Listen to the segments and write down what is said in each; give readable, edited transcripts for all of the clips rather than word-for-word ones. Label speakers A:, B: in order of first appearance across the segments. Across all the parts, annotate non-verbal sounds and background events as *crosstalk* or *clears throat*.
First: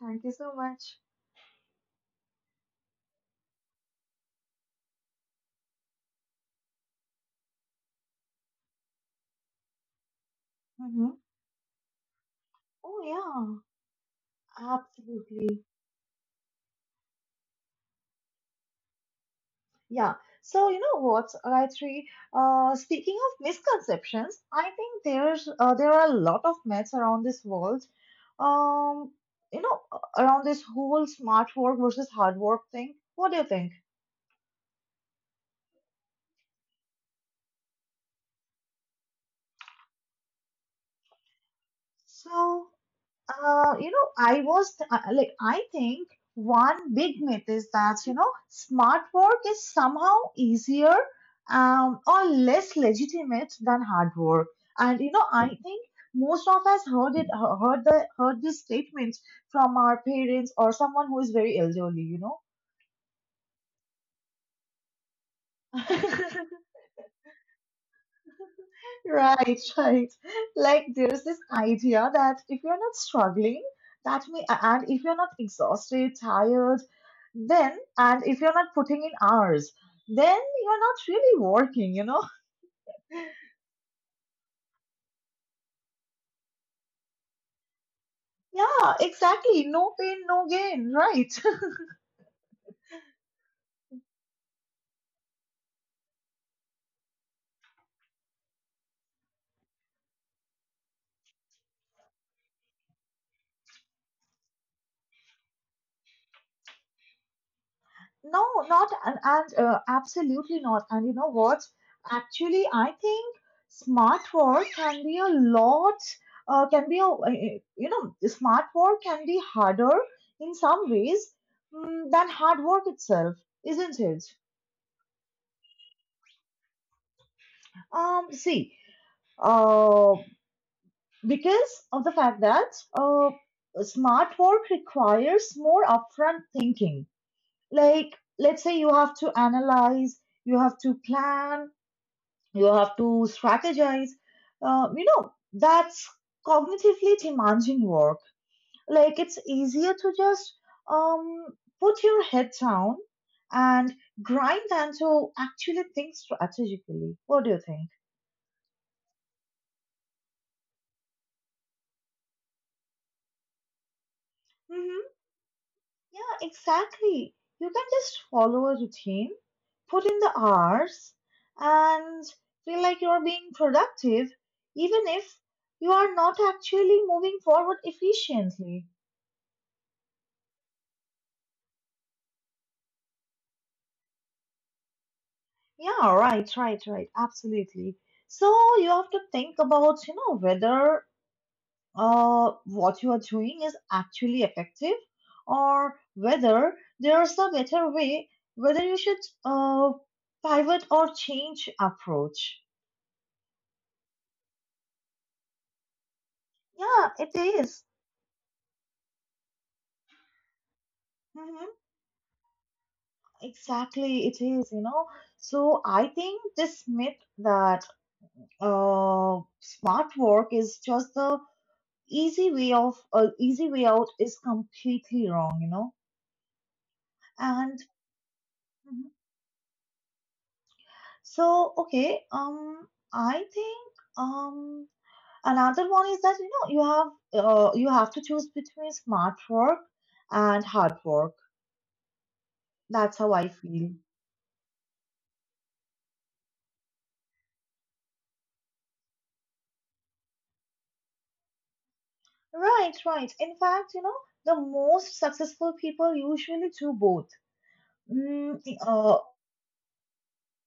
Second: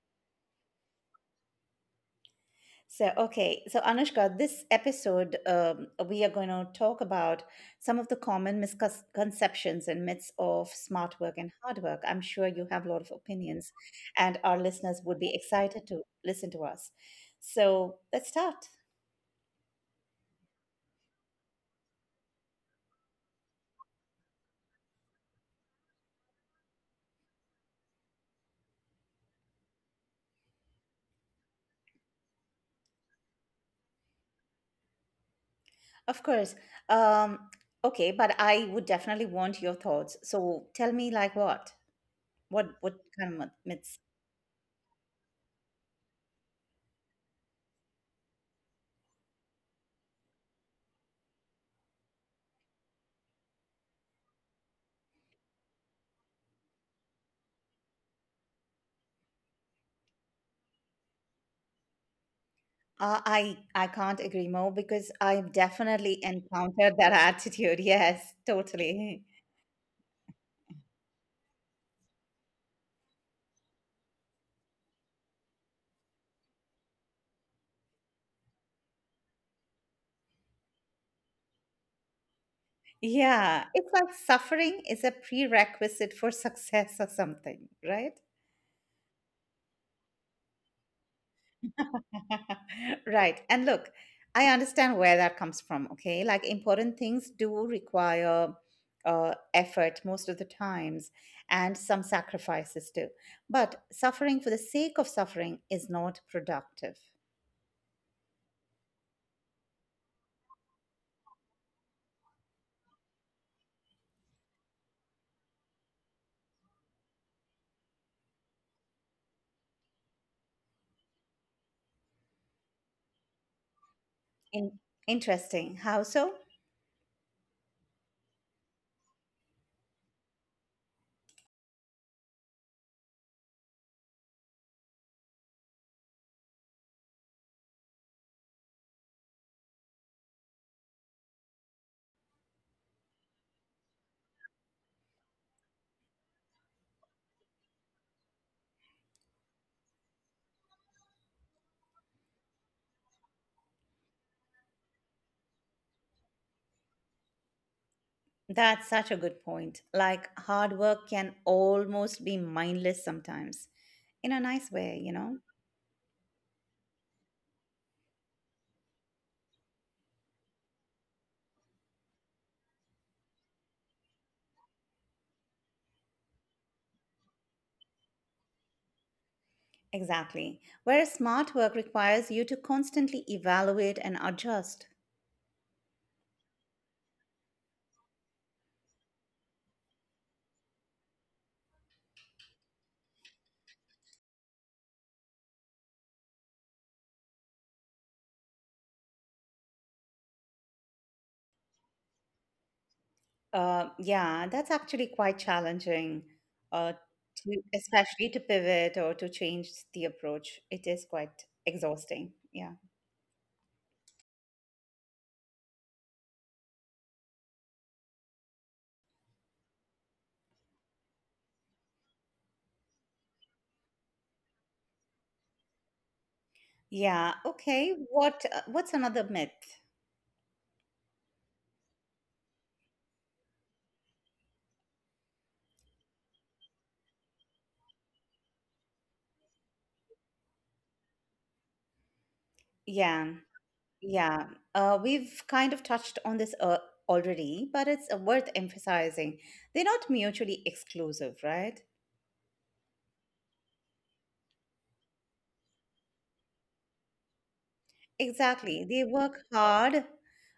A: Thank you so much.
B: So, okay. So, Anushka, this episode, we are going to talk about some of the common misconceptions and myths of
A: hmm
B: smart work and hard work. I'm sure you have a
A: Oh,
B: lot of
A: yeah,
B: opinions, and our listeners would be
A: absolutely.
B: excited to listen to us. So, let's start.
A: Yeah. So, you know what, Gayatri? Speaking of misconceptions, I think there are a lot of myths around this world. Um, you know, Around this whole smart work versus hard work thing. What do you think?
B: Of course. Um, okay, but I would definitely want your thoughts. So, tell me, like, what?
A: So.
B: What kind of myths.
A: I think one big myth is that, you know, smart work is somehow easier, or less legitimate than hard work. And, you know, I think most of us heard it, he- heard the, heard this statement from our parents or someone who is very elderly, you know.
B: I can't agree more because I've definitely
A: *laughs*
B: encountered that *laughs* attitude. Yes, totally.
A: Right, right. Like there's this idea that if you're not struggling, that may, and if you're not exhausted, tired, and if you're not putting in hours, then you're not really working, you know? *laughs*
B: Yeah, it's like suffering is a prerequisite for success or something, right?
A: Yeah, exactly. No pain, no gain, right?
B: *laughs* Right. And look, I understand where that comes from, okay? Like important things do require effort most of the times and some sacrifices too. But suffering for the sake of suffering is not productive.
A: No, not and, and absolutely not. And you know what? Actually, I think smart work can be a lot. Can be a you know Smart work can be harder in some ways, than hard work itself, isn't it?
B: In Interesting. How so?
A: See, uh, because of the fact that smart work requires more upfront thinking. Like, let's say you have to analyze, you have to plan, you have to strategize. You know, that's cognitively demanding work. Like, it's easier to just um, put your head down and grind than to actually think strategically. What do you think?
B: That's such a good point. Like, hard work can almost be mindless sometimes, in a nice way,
A: hmm
B: you know?
A: yeah, exactly. You can just follow a routine, put in the hours, and feel like you're being productive, even if you are not actually moving forward efficiently.
B: Exactly. Whereas smart work requires you to constantly evaluate and adjust.
A: Yeah, right, right, right. Absolutely. So you have to think about, you know, whether what you are doing is actually effective, or whether there's a better way, whether you should uh, pivot or change approach.
B: Yeah, that's actually quite challenging, uh,
A: Yeah, it is.
B: especially to pivot or to change the approach. It is quite
A: Mhm.
B: exhausting. Yeah.
A: Exactly, it is, you know. So I think this myth that smart work is just the easy way out is completely wrong, you know.
B: Yeah.
A: And
B: Okay. What's
A: Mhm.
B: another myth?
A: So okay. I think another one is that, you know, you have to choose between smart work and hard work. That's how
B: Yeah.
A: I feel.
B: Yeah, we've kind of touched on this already, but it's worth emphasizing. They're not mutually exclusive, right?
A: Right, right. In fact, you know, the most successful people usually do both mm,
B: Exactly. They
A: uh,
B: work hard,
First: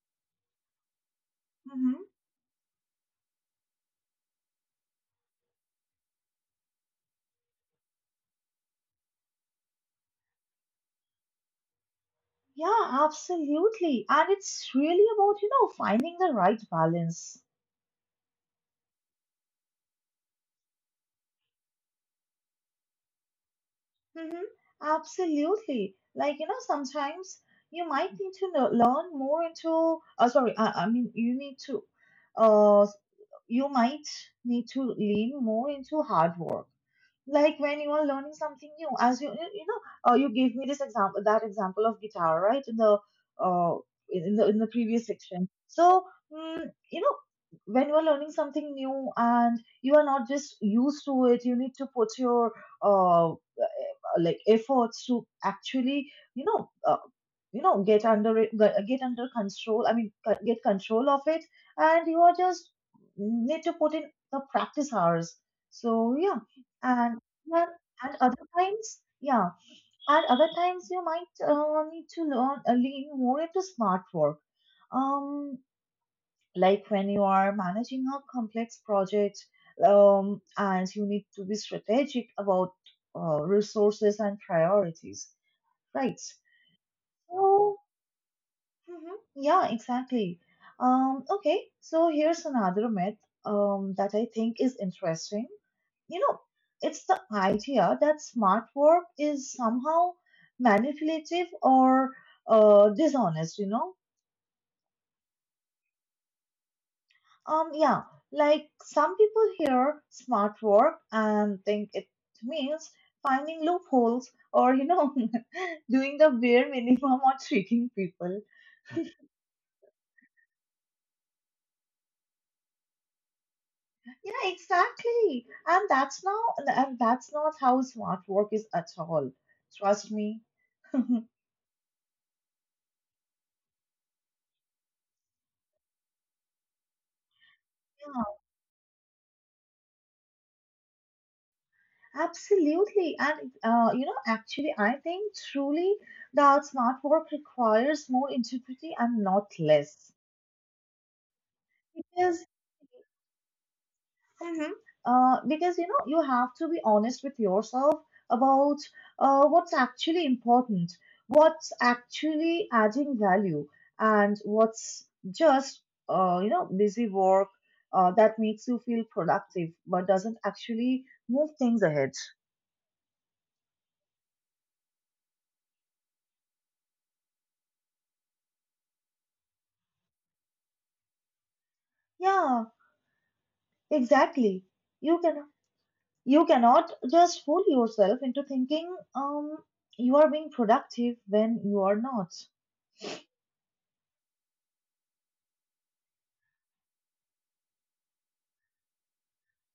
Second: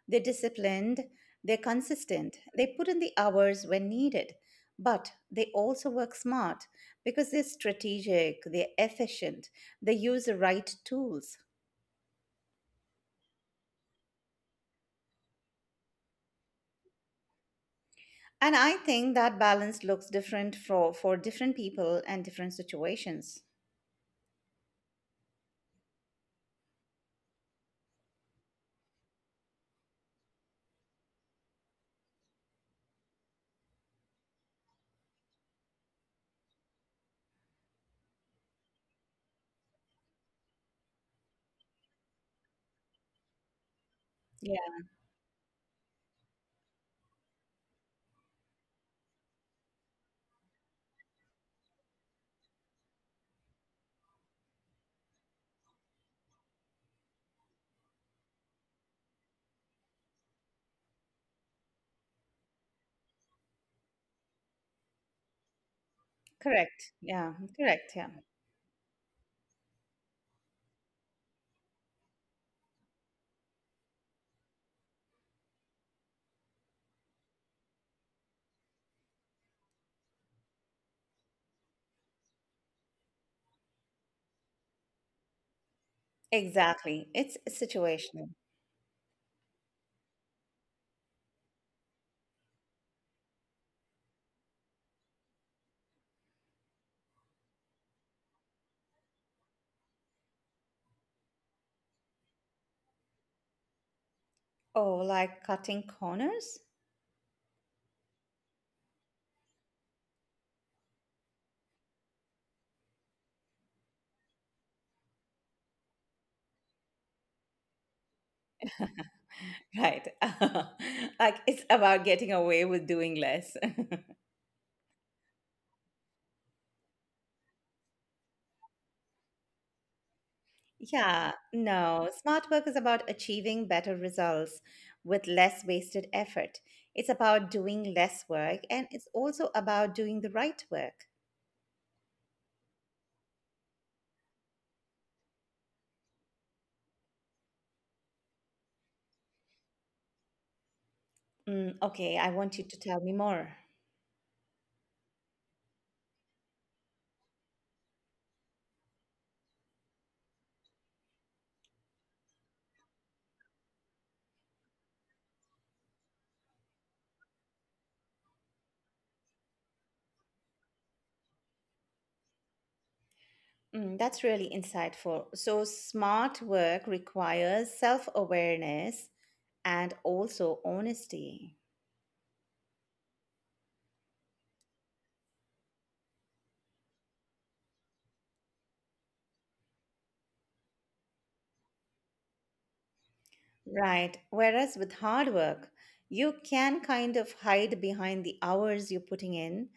B: they're disciplined, they're
A: mhm.
B: consistent, they put in the hours when needed, but they also work smart because they're strategic, they're efficient, they use the right tools.
A: Yeah, absolutely. And it's really about, you know, finding the right balance.
B: And I think that balance looks different for different people and different situations.
A: Mhm. Absolutely. Like, you know, sometimes you might need to know, learn more into, sorry, I mean, you need to, uh, you might need to lean more into hard work. Like when you are learning something new, as you, you you know, you gave me this example, that example of guitar, right? Uh, in the,
B: Yeah.
A: in the previous section. So you know, when you are learning something new and you are not just used to it, you need to put your uh, eh, like efforts to actually, you know, get under it, get under control I mean co- get control of it. And you are just need to put in the practice hours. So yeah.
B: Correct.
A: and
B: Yeah,
A: and
B: correct. Yeah.
A: and other times, yeah, and other times you might need to learn lean more into smart work, um like when you are managing a complex project, and you need to be strategic about resources and priorities, right?
B: Exactly. It's
A: so
B: situational.
A: mhm, yeah, exactly. Okay, so here's another myth, that I think is interesting. You know, it's the idea that smart work is somehow manipulative or dishonest, you know.
B: Oh, like cutting corners?
A: Yeah, like some people hear smart work and think it means finding loopholes, or, you know, *laughs* doing the bare minimum or tricking people.
B: Right. *laughs* Like it's about getting away with doing less. *laughs*
A: Yeah, exactly. And that's not how smart work is at all. Trust me.
B: Yeah, no. Smart work is about achieving better results with less wasted effort. It's about doing
A: Yeah,
B: less work and it's also about doing the right work.
A: absolutely. And, you know, actually, I think truly that smart work requires more integrity, and not less.
B: Mm, okay, I
A: Because
B: want you to tell me more.
A: Mm-hmm. Because you know, you have to be honest with yourself about what's actually important, what's actually adding value, and what's just you know, busy work, that makes you feel productive but doesn't actually move things ahead.
B: Mm, that's really insightful. So, smart work requires self awareness and also honesty.
A: Yeah, exactly. you can you cannot just fool yourself into thinking you are being productive when you are not.
B: Right. Whereas with hard work, you can kind of hide behind the hours you're putting in,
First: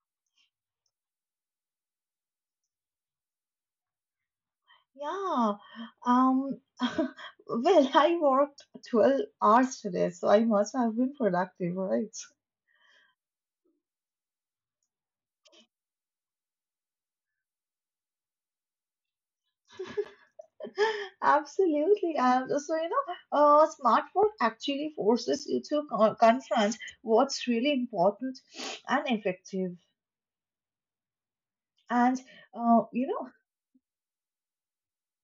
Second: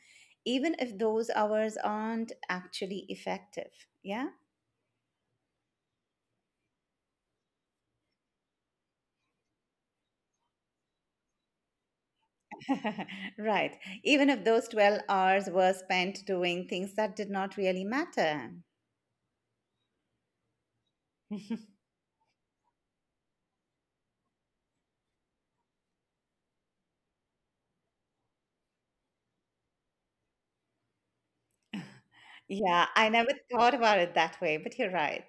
B: even if those hours aren't actually effective. Yeah?
A: Yeah. Um, *laughs* well, I worked 12 hours today, so I must have been productive, right?
B: *laughs* Right. Even if those 12 hours were spent doing things that did not really matter.
A: *laughs*
B: *laughs*
A: Absolutely. So, you know, smart work actually forces you to confront what's really important and effective. And,
B: Yeah, I
A: you
B: never
A: know,
B: thought about it that way, but you're right.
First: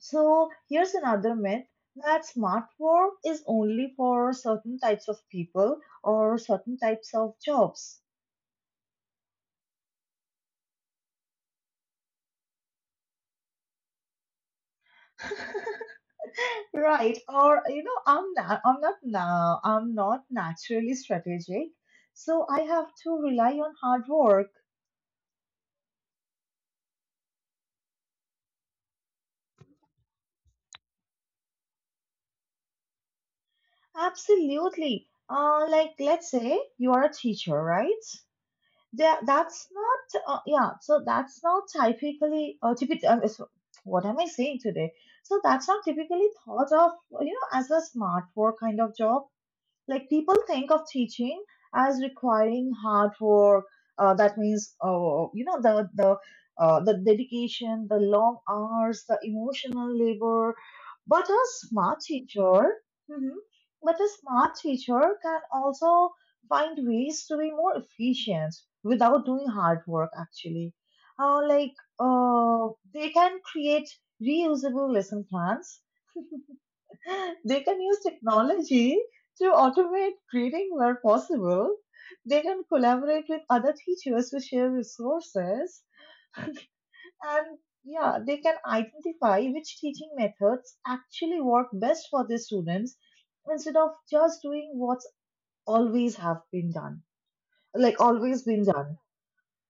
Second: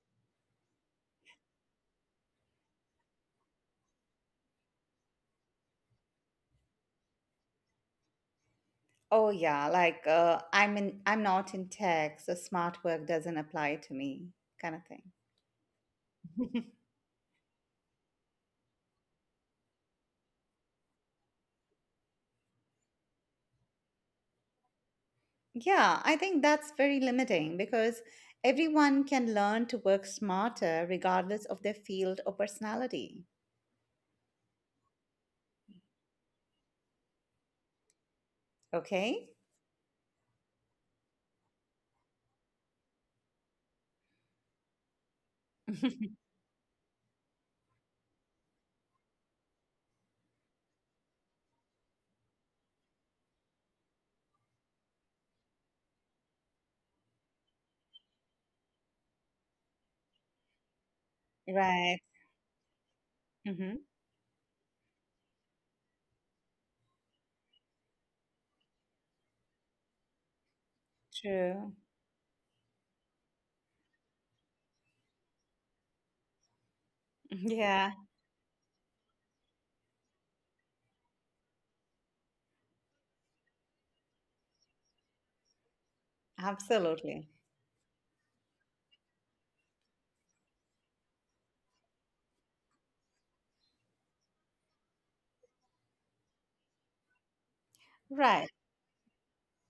A: so here's another myth, that smart work is only for certain types of people or certain types of jobs.
B: Oh yeah, like I'm not in tech, so smart work doesn't apply to me kind of thing.
A: *laughs* Right. Or, you know, I'm not naturally strategic, so I have to rely on hard work.
B: Yeah, I think that's very limiting because everyone can learn to work smarter regardless of their field or personality.
A: Absolutely. Like, let's say you are a teacher, right?
B: Okay?
A: That's not typically, typically, is- what am I saying today? So that's not
B: *laughs*
A: typically thought of, you know, as a smart work kind of job. Like people think of teaching as requiring hard work. That means, you know, the dedication, the long hours, the emotional labor. But a smart
B: Right.
A: teacher, mhm,
B: Mm-hmm.
A: but a smart teacher can also find ways to be more efficient without doing hard work. Actually, uh,
B: True.
A: like uh, they can create reusable lesson plans,
B: *laughs*
A: they can
B: Yeah,
A: use technology to automate grading where possible. They can collaborate with other teachers to share resources.
B: absolutely.
A: And yeah, they can identify which teaching methods actually work best for their students, instead of just doing what's always have been done, always
B: Right.
A: been done.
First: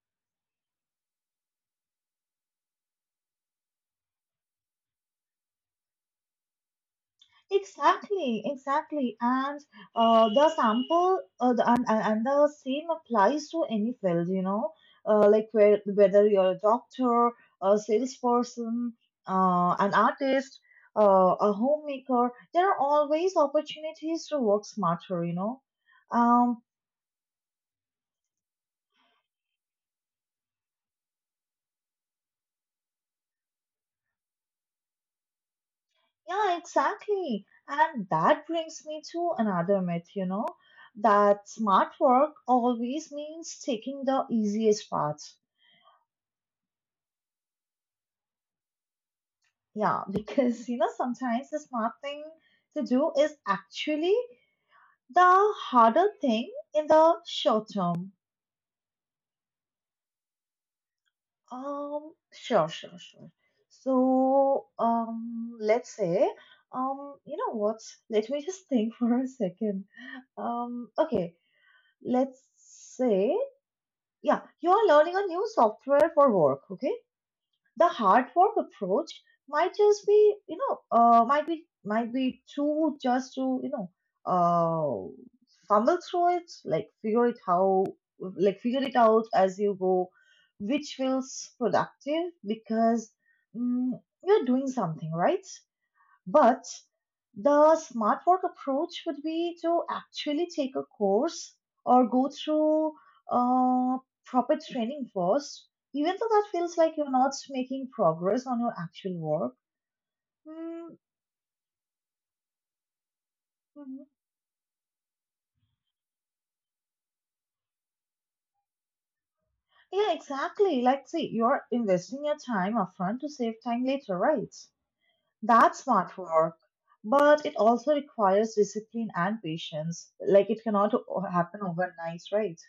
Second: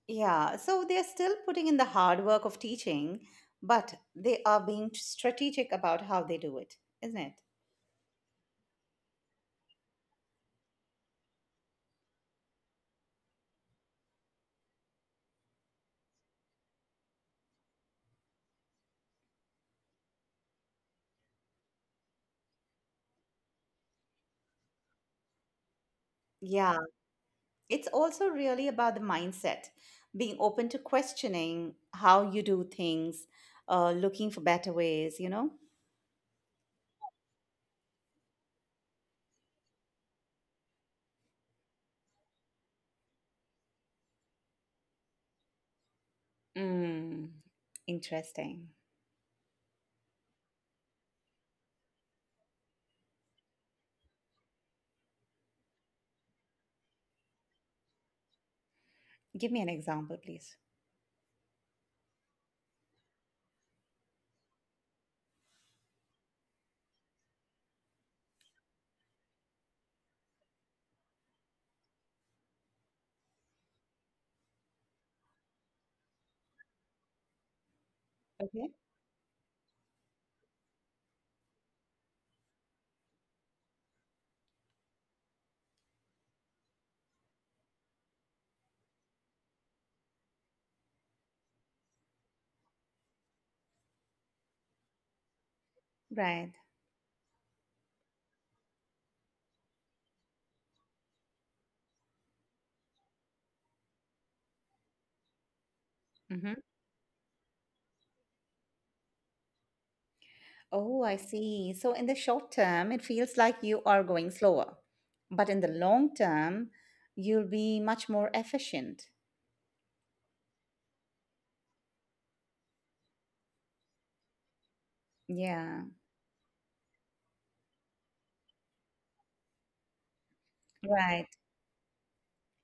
B: Yeah. So they're still putting in the hard work of teaching, but they are being strategic about how they do it, isn't it?
A: Exactly, exactly. And the sample the, and the same applies to any field, you know, whether you're a doctor, a salesperson, an artist, a homemaker, there are always opportunities to work smarter, you know. Um,
B: Yeah. It's also really about the mindset, being open to questioning how you do things, looking for better ways, you know.
A: yeah, exactly, and that brings me to another myth, you know, that smart work always means taking the easiest path.
B: Mm. Interesting.
A: Yeah, *laughs* because you know, sometimes the smart thing to do is actually the harder thing in the short term.
B: Give me an example please.
A: Sure, sure, sure. So, let's say, you know what? Let me just think *laughs* for a second. Okay, let's say, yeah, you are learning a new software for work, okay? The hard work
B: Okay.
A: approach might just be, you know, might be too just to you know, uh, fumble through it, like figure it out as you go, which feels productive because mm, you're doing something, right?
B: Right.
A: But the smart work approach would be to actually take a course or go through uh, proper training first, even though that
B: Hmm.
A: feels like you're not making progress on your actual work. Mm,
B: Oh, I see, so in the short term it feels like you
A: mhm.
B: are going slower, but in the long term you'll be much more efficient.
A: Yeah, exactly. Like, see, you're investing your time upfront to save time later, right? That's
B: Yeah.
A: smart work. But it also requires discipline and patience. Like, it cannot
B: Right.
A: happen overnight, right?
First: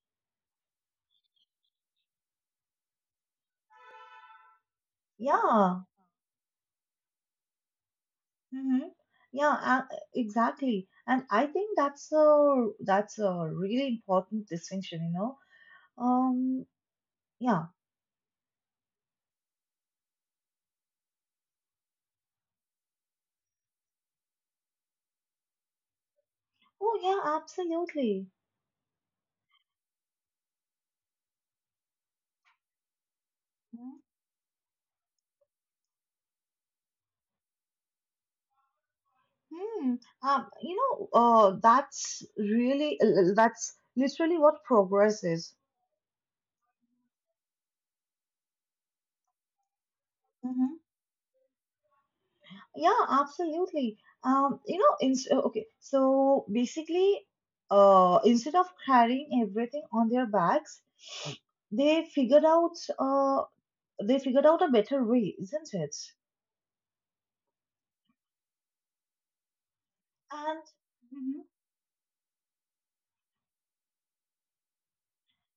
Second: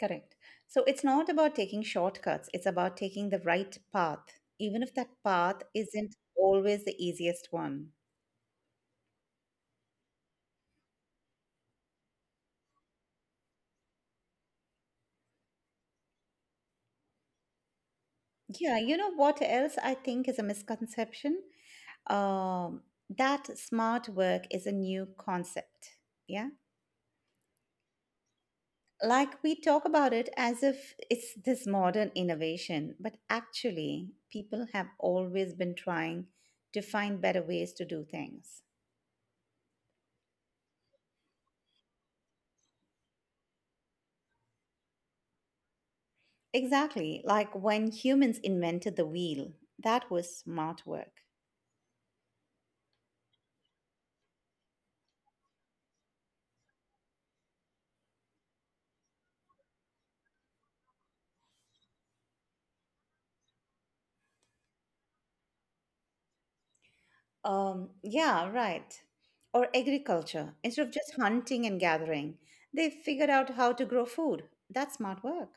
B: Correct. So it's not about taking shortcuts, it's about taking the right path, even if that path
A: Yeah,
B: isn't always the easiest one.
A: Mm-hmm. Yeah, exactly. And I think that's a really important distinction, you know. Um, yeah.
B: Yeah, you know what else I think is a misconception? Um, that smart work is a new concept. Yeah.
A: Oh, yeah, absolutely.
B: Like we talk about it as if it's this modern innovation, but actually, people have always been trying to find better ways to do things.
A: Hmm. You know, that's literally what progress is.
B: Exactly, like when humans invented the wheel, that was
A: hmm
B: smart work.
A: Yeah, absolutely. Um, you know, in, okay, so basically, instead of carrying everything on their backs, they figured out uh, they figured out a better way, isn't it?
B: Yeah, right. Or agriculture,
A: And
B: instead of just hunting and gathering, they figured out how to grow food. That's smart work.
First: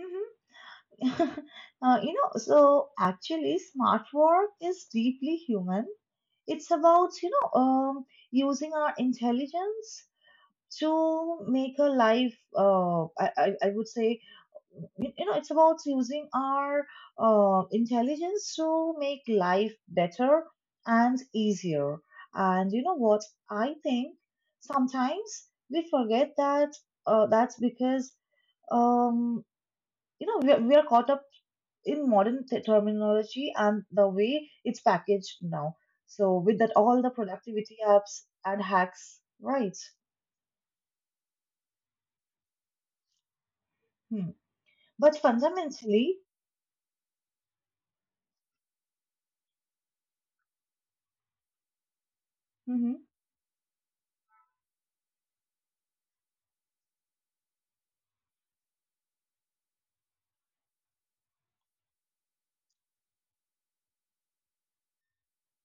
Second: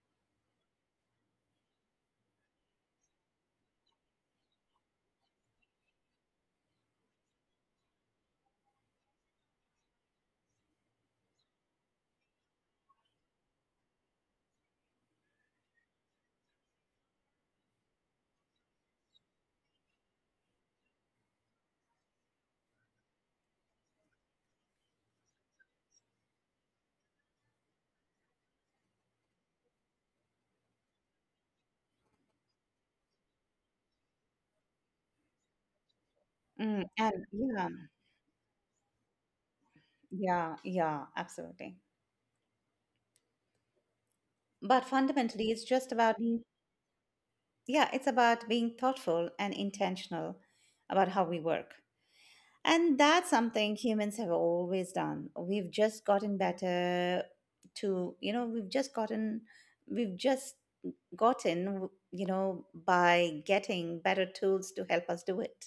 A: Mhm, mhm. *laughs* You know, so actually, smart work is deeply human. It's about, you know, using our intelligence to make a life, I would say, you know it's about using our intelligence to make life better and easier. And you know what, I think sometimes we forget that, that's because, um, you know, we are caught up in modern terminology and the way it's packaged now, so with that,
B: Mm,
A: all the productivity apps and hacks, right?
B: yeah, absolutely.
A: Hmm.
B: But
A: but
B: fundamentally, it's just about
A: fundamentally
B: being, yeah, it's about being thoughtful and intentional about how we work.
A: mm-hmm.
B: And that's something humans have always done. We've just gotten better to, you know, we've just gotten, you know, by getting better tools to help us do it.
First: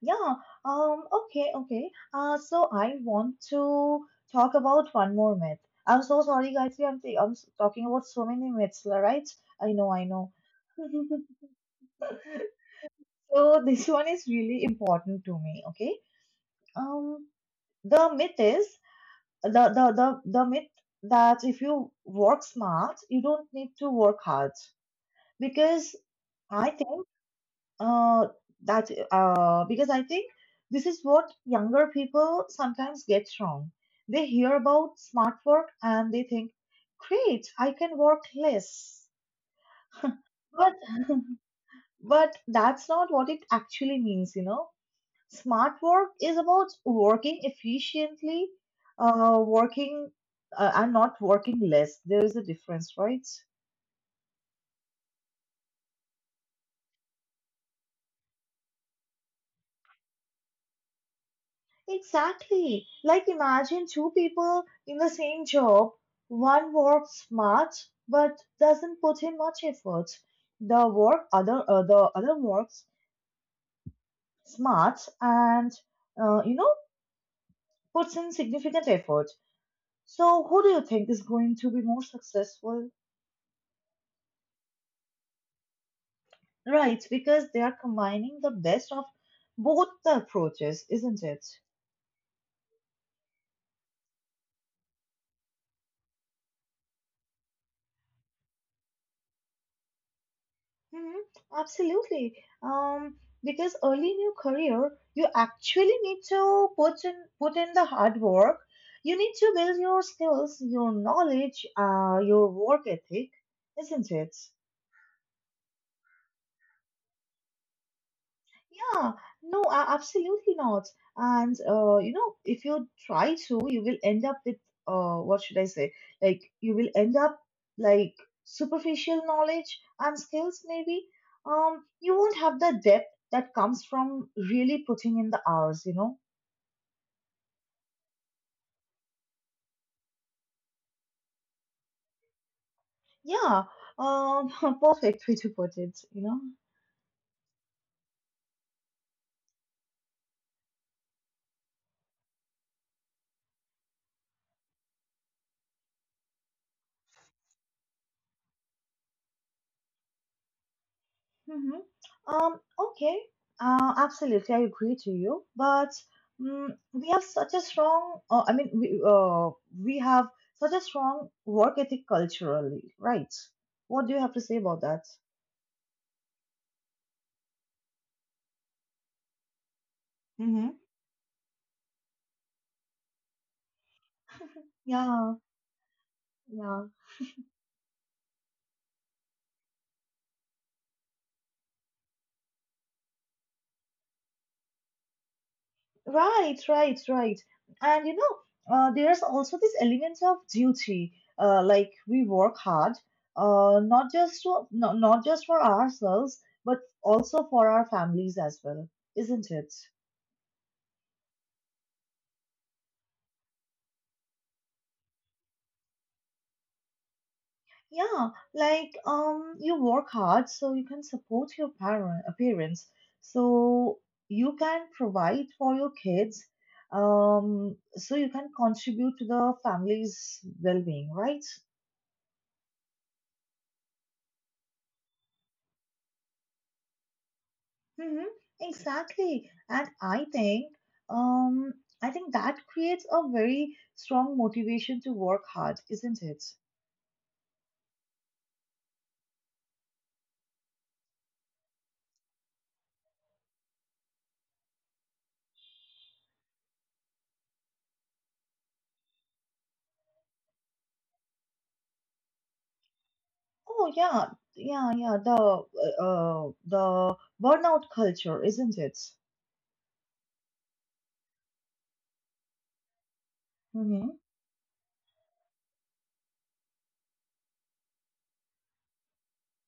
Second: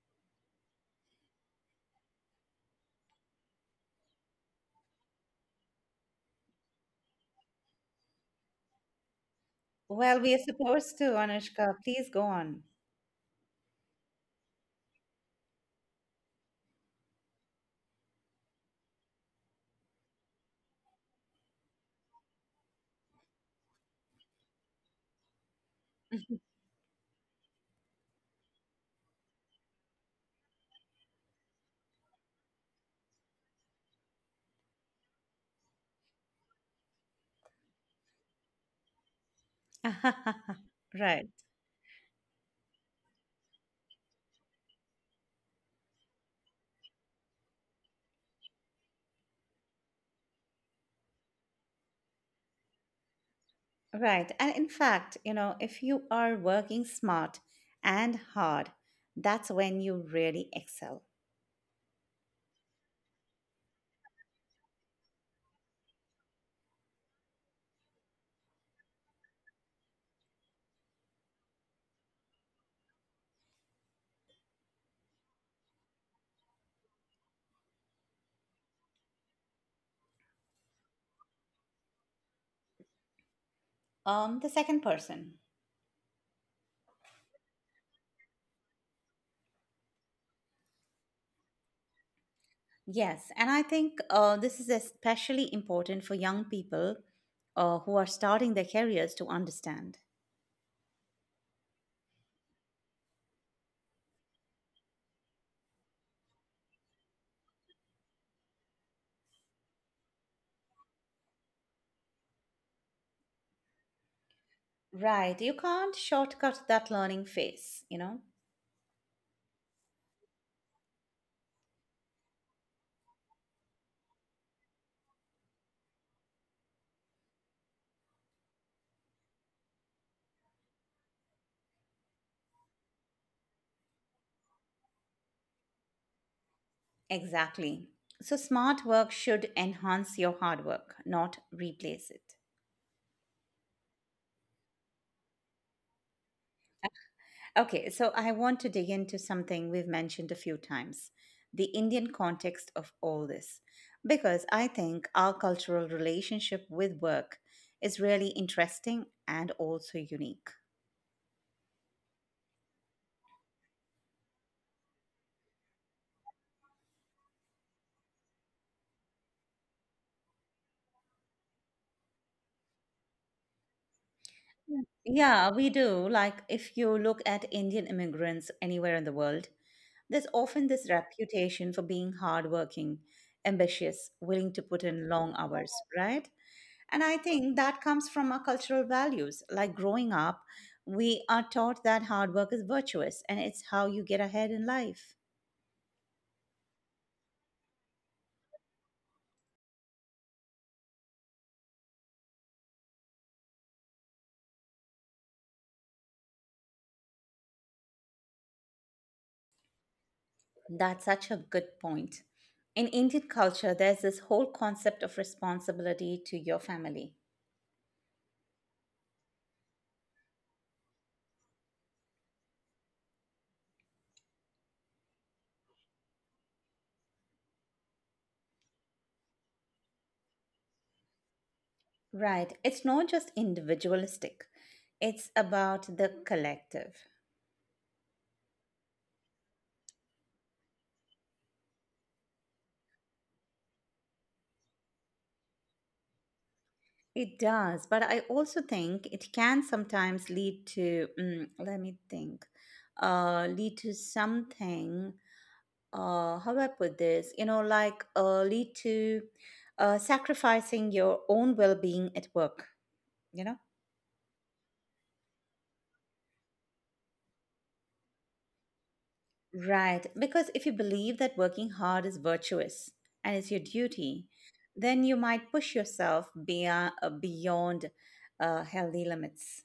A: Yeah, okay, okay. So I want to talk about one more myth. I'm so sorry, guys. Yeah, I'm talking about so many myths, right? I know, I
B: Well,
A: know.
B: we are supposed to,
A: *laughs*
B: Anushka. Please go on.
A: So this one is really important to me, okay? Um, the myth is the myth that if you work smart, you don't need to work hard, because
B: *laughs*
A: I think Uh, that uh, because I think this is what younger people sometimes get wrong. They hear about smart work and they think, "Great, I can work less." But
B: *laughs* Right.
A: that's not what it actually means, you know. Smart work is about working efficiently, working and not working less. There is a difference, right?
B: Right. And in fact, you know, if you are working smart and hard, that's when you really excel.
A: Exactly. Like imagine two people in the same job. One works smart but doesn't put in much effort. The other works smart and you know, puts in significant effort. So who do you think is going to be more successful?
B: The second person.
A: Right, because they are combining the best of both the approaches, isn't it?
B: Yes. And I think this is especially important for young people who are starting their careers to understand.
A: Mhm. Absolutely. Um, because early in your career, you actually need to put in the hard work. You need to build your skills, your knowledge, your work ethic, isn't it?
B: Right. You can't shortcut that learning phase, you know?
A: Yeah, no, absolutely not. And you know, if you try to, you will end up with what should I say? Like you will end up like superficial knowledge and skills, maybe. You won't have the depth that comes from really putting in the hours.
B: Exactly. So, smart work should enhance your hard work, not replace it.
A: Yeah, *laughs* perfect way to put it.
B: Okay, so I want to dig into something we've mentioned a few times, the Indian context of all this, because I think our cultural relationship with work is really interesting and also unique.
A: Mm-hmm. Okay. Absolutely, I agree to you. But we have such a strong, I mean, we have such a strong work ethic culturally, right? What do you have to say about
B: Yeah.
A: that?
B: Yeah, we do. Like, if you look at Indian immigrants anywhere in the world, there's often
A: Mm-hmm.
B: this reputation for being hardworking, ambitious, willing to put in
A: Yeah,
B: long hours, right?
A: yeah.
B: And I think that comes from our cultural values. Like growing up, we are taught that hard work is virtuous and it's how you get ahead in life.
A: Right, right, right. And you know, there's also this element of duty. Like we work hard, not just to, not just for ourselves, but also for our families as well, isn't it?
B: That's such a good point. In Indian culture, there's this whole concept of responsibility to your family.
A: Yeah, like you work hard so you can support your parents, so you can provide for your kids, so you can contribute to the family's well-being, right?
B: Right. It's not just individualistic, it's about the collective.
A: Mm-hmm. Exactly, and um, I think that creates a very strong motivation to work hard, isn't it?
B: It does, but I also think it can sometimes lead to, mm, let me think, lead to something, how do I put this? You know, like lead to sacrificing your own well being at work, you know?
A: Oh yeah, yeah, yeah. The burnout culture, isn't it?
B: Right. Because if you believe that working hard is virtuous and it's your duty, then you might push yourself beyond healthy limits.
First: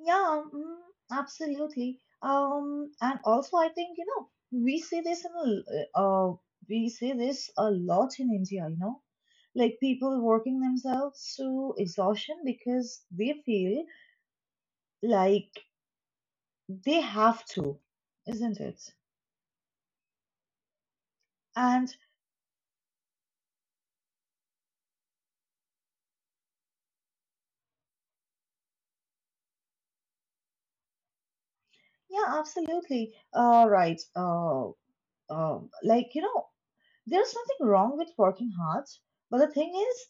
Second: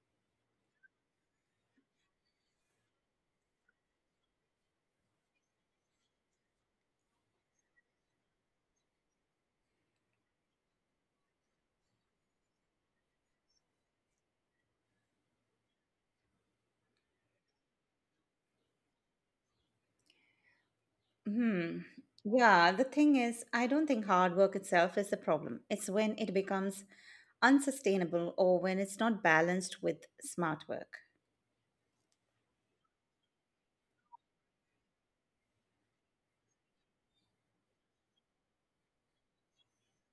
A: Yeah, absolutely. And also, I think, you know, we see this in we see this a lot in India, you know, like people working themselves to exhaustion because they feel like they have to, isn't it?
B: Hmm.
A: And
B: Yeah, the thing is, I don't think hard work itself is the problem. It's when it becomes unsustainable or when it's not balanced with smart work.
A: yeah, absolutely. Right. Like, you know, there's nothing wrong with working hard, but the thing is,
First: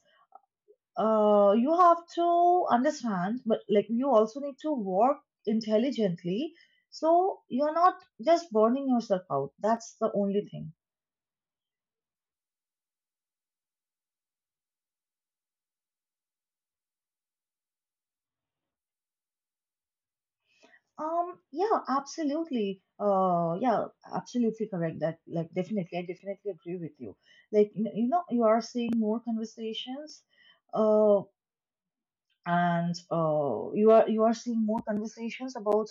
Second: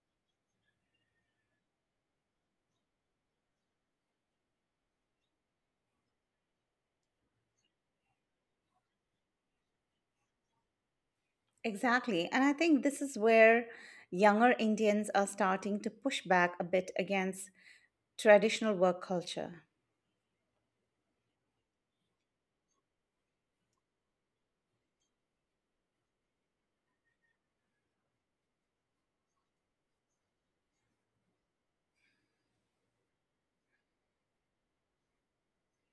A: you have to understand, but like you also need to work intelligently. So you're not just burning yourself out. That's the only thing.
B: Exactly. And I think this is where younger Indians are starting to push back a bit against traditional work culture.
A: Yeah, absolutely. Yeah, absolutely correct. That like definitely, I definitely agree with you. Like you know, you are seeing more conversations, uh, and you are seeing more conversations about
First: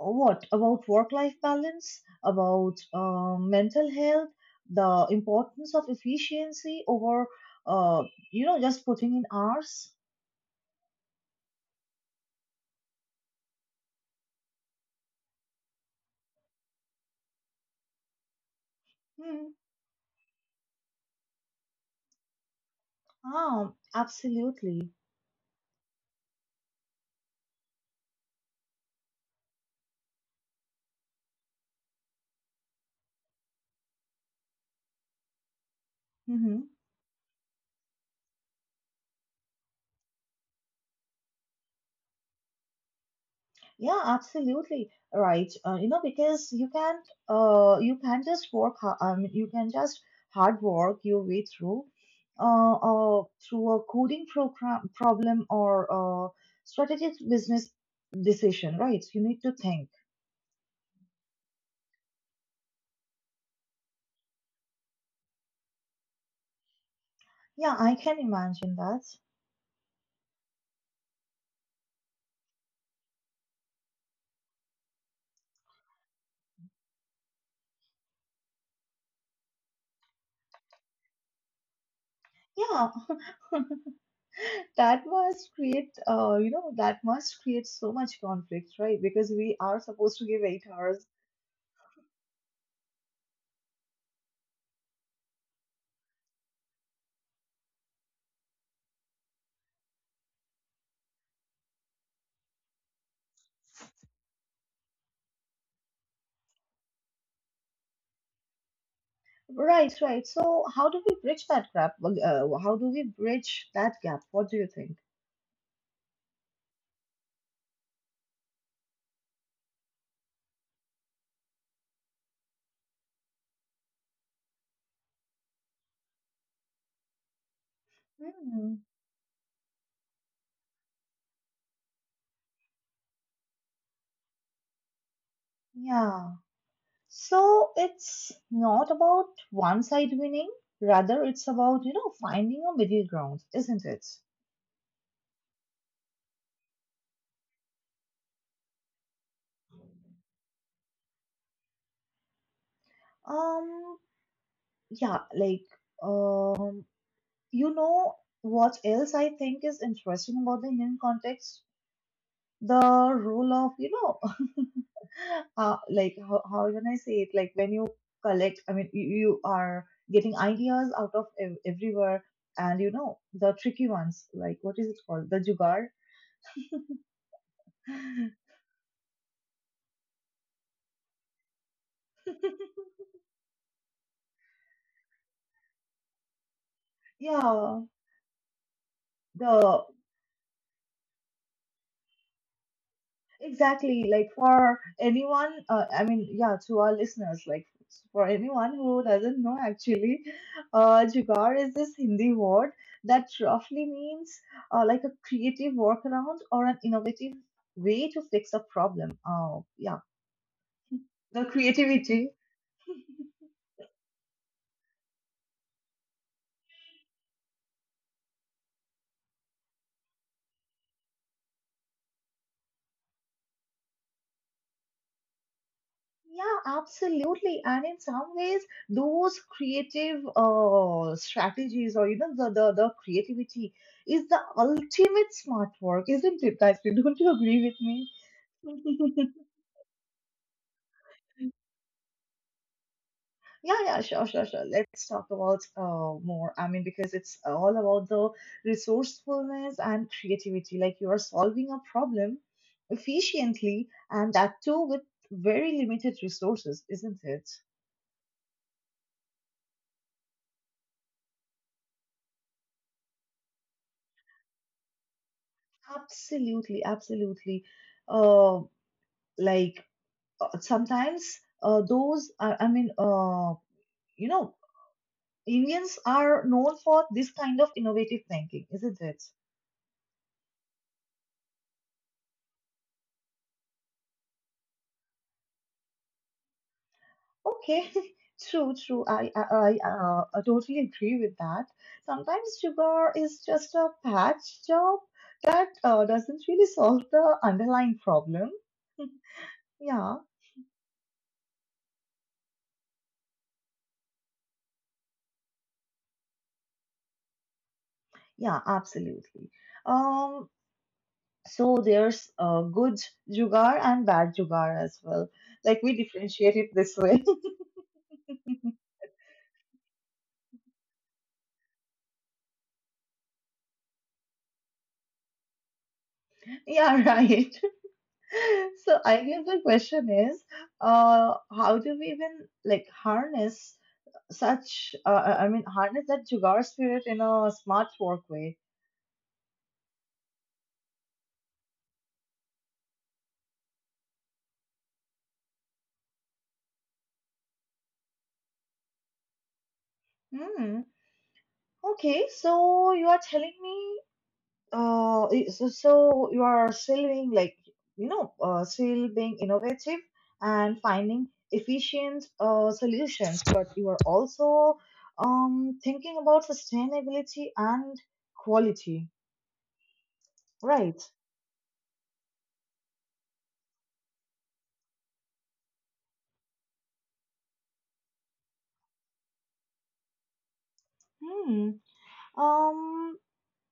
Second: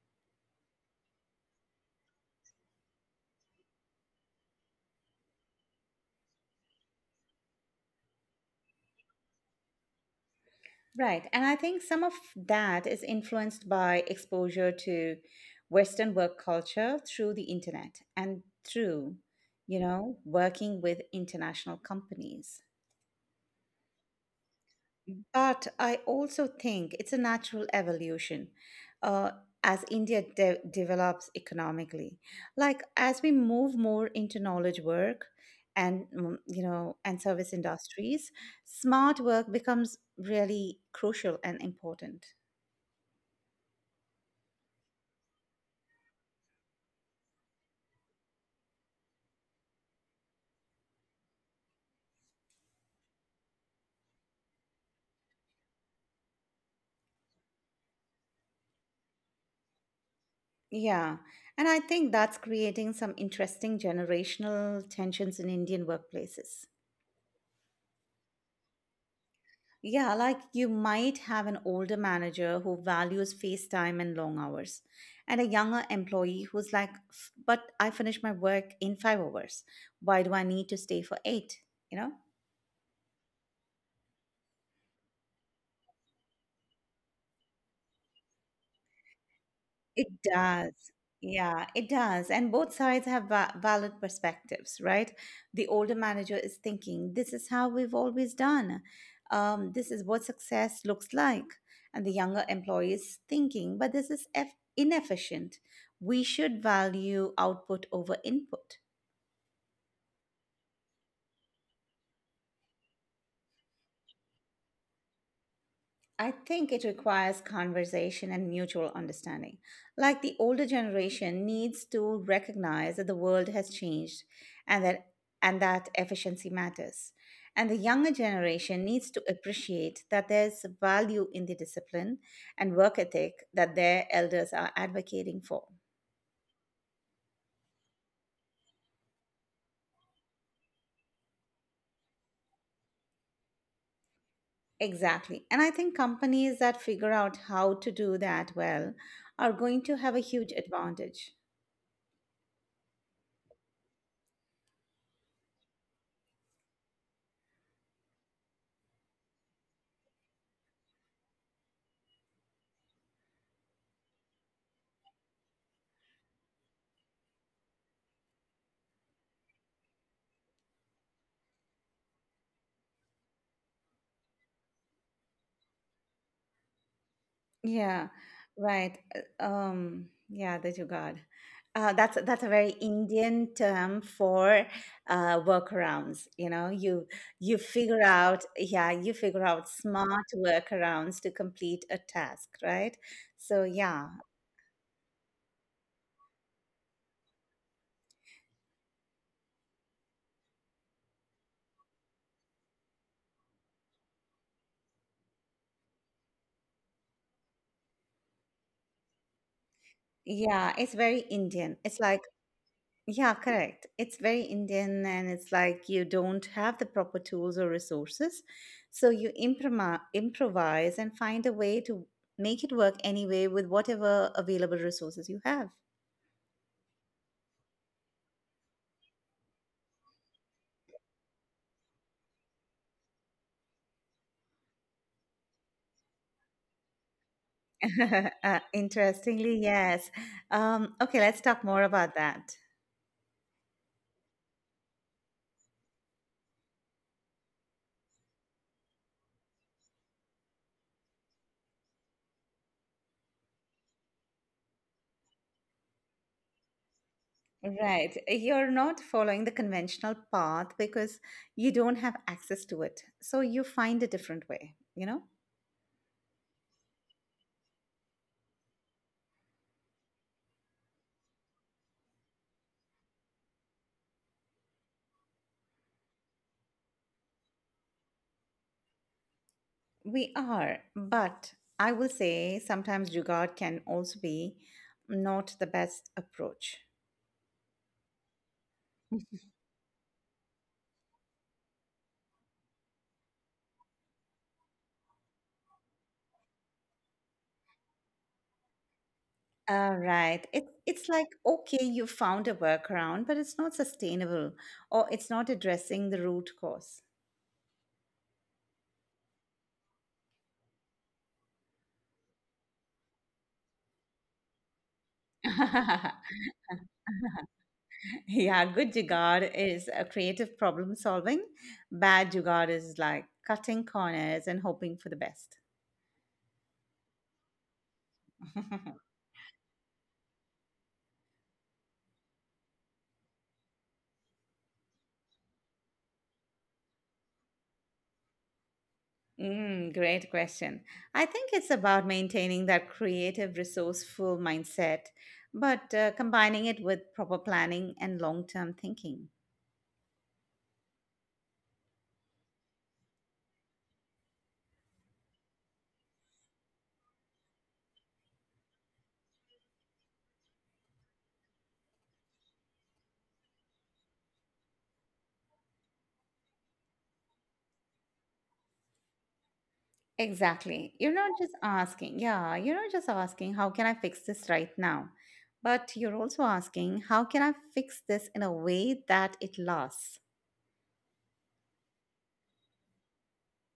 A: What about work life balance about mental health, the importance of efficiency over uh, you know, just putting in hours.
B: Right. And I think some of that is influenced by exposure to Western work culture through the internet and through,
A: Hmm.
B: you know, working with international companies.
A: Ah, absolutely.
B: But I also think it's a natural evolution uh, as India develops economically. Like as we move more into knowledge work and
A: Hmm,
B: and service industries, smart work becomes really crucial and important.
A: yeah, absolutely right. You know, because you can't just work I mean, you can just hard work your way through through a coding program problem or uh, strategic business decision, right? You need to think.
B: Yeah, and I think that's creating some interesting generational tensions in Indian workplaces.
A: Yeah, I can imagine that.
B: Yeah, like you might have an older manager who values face time and long hours, and a younger employee who's like, " but I finish my work in 5 hours. Why do I need to stay for eight? You know?
A: Yeah, that must create, you know, that must create so much conflict, right? Because we are
B: It
A: supposed to give eight
B: does.
A: hours.
B: Yeah, it does. And both sides have valid perspectives, right? The older manager is thinking, this is how we've always done. This is what success looks like. And the younger employee is thinking, but this is eff inefficient. We should value output over input.
A: Right, right. So how do we bridge that gap? Well, how do we bridge that gap? What do you think?
B: I think it requires conversation and mutual understanding. Like the older generation needs to recognize that the world has changed and that and that efficiency matters. And the younger
A: Hmm.
B: generation needs to appreciate that there's value in the discipline and work ethic that their elders are advocating for.
A: Yeah. So it's not about one side winning, rather it's about, you know, finding a middle ground, isn't it?
B: Exactly. And I think companies that figure out how to do that well are going to have a huge advantage.
A: Um, yeah, like, um, you know what else I think is interesting about the Indian context? The role of, you know, *laughs* like how can I say it? Like when you I mean, you are getting ideas out of everywhere, and you know the tricky ones. Like what is it called? The jugaad.
B: Yeah,
A: *laughs*
B: right. Yeah, the jugaad. That's a very Indian term for workarounds. You know,
A: Yeah,
B: yeah, you figure out
A: the
B: smart workarounds to complete a task, right? So
A: Exactly.
B: yeah,
A: Like for anyone, I mean, yeah, to our listeners, like for anyone who doesn't know, actually, jugaad is this Hindi word that roughly means like a creative workaround or an innovative way to fix a problem. Oh, yeah,
B: yeah, it's very
A: the
B: Indian. It's like,
A: creativity.
B: yeah, correct. It's very Indian, and it's like you don't have the proper tools or resources. So you improvise and find a way to make it work anyway with whatever available resources you have.
A: Yeah, absolutely. And in some ways, those creative strategies or even the creativity is the ultimate smart work, isn't it, guys? *laughs* Don't you agree with
B: *laughs*
A: me? *laughs*
B: Interestingly, yes. Okay, let's talk more about that.
A: Yeah, yeah, sure, sure, sure. Let's talk about more. I mean, because it's all about the resourcefulness and creativity. Like you are solving a problem efficiently, and that too with very limited resources, isn't it?
B: Right. You're not following the conventional path because you don't have access to it. So you find a different way, you know?
A: Absolutely, absolutely. Uh, like sometimes those are, I mean, you know, Indians are known for this kind of innovative thinking, isn't it?
B: We are, but I will say sometimes jugaad can also be not the best approach.
A: Okay, *laughs* true, true. I totally agree with that. Sometimes sugar is just a patch job that doesn't really solve the underlying problem.
B: All
A: Yeah,
B: right. It's like, okay, you found a workaround, but it's not sustainable or it's not addressing the root cause.
A: yeah, absolutely. Um, So there's good jugar and bad jugar as well. Like we
B: *laughs*
A: differentiate it this way.
B: Yeah,
A: *laughs*
B: good jugaad is a creative problem solving. Bad jugaad is like cutting corners and hoping for the best.
A: Yeah, right. *laughs* So
B: *laughs*
A: I guess the question is, how do we even like harness such, I mean, harness that jugar spirit in a smart work way?
B: Mm, great question. I think it's about maintaining that creative, resourceful mindset, but combining it with proper planning and long term thinking.
A: Hmm. Okay, so you are telling me so, so you are still being like, you know, still being innovative and finding efficient solutions, but you are also thinking about sustainability and quality,
B: Exactly.
A: right?
B: You're not just asking, yeah, you're not just asking, how can I fix this right now? But you're also asking, how can I fix this in a way that it lasts?
A: Hmm. Um.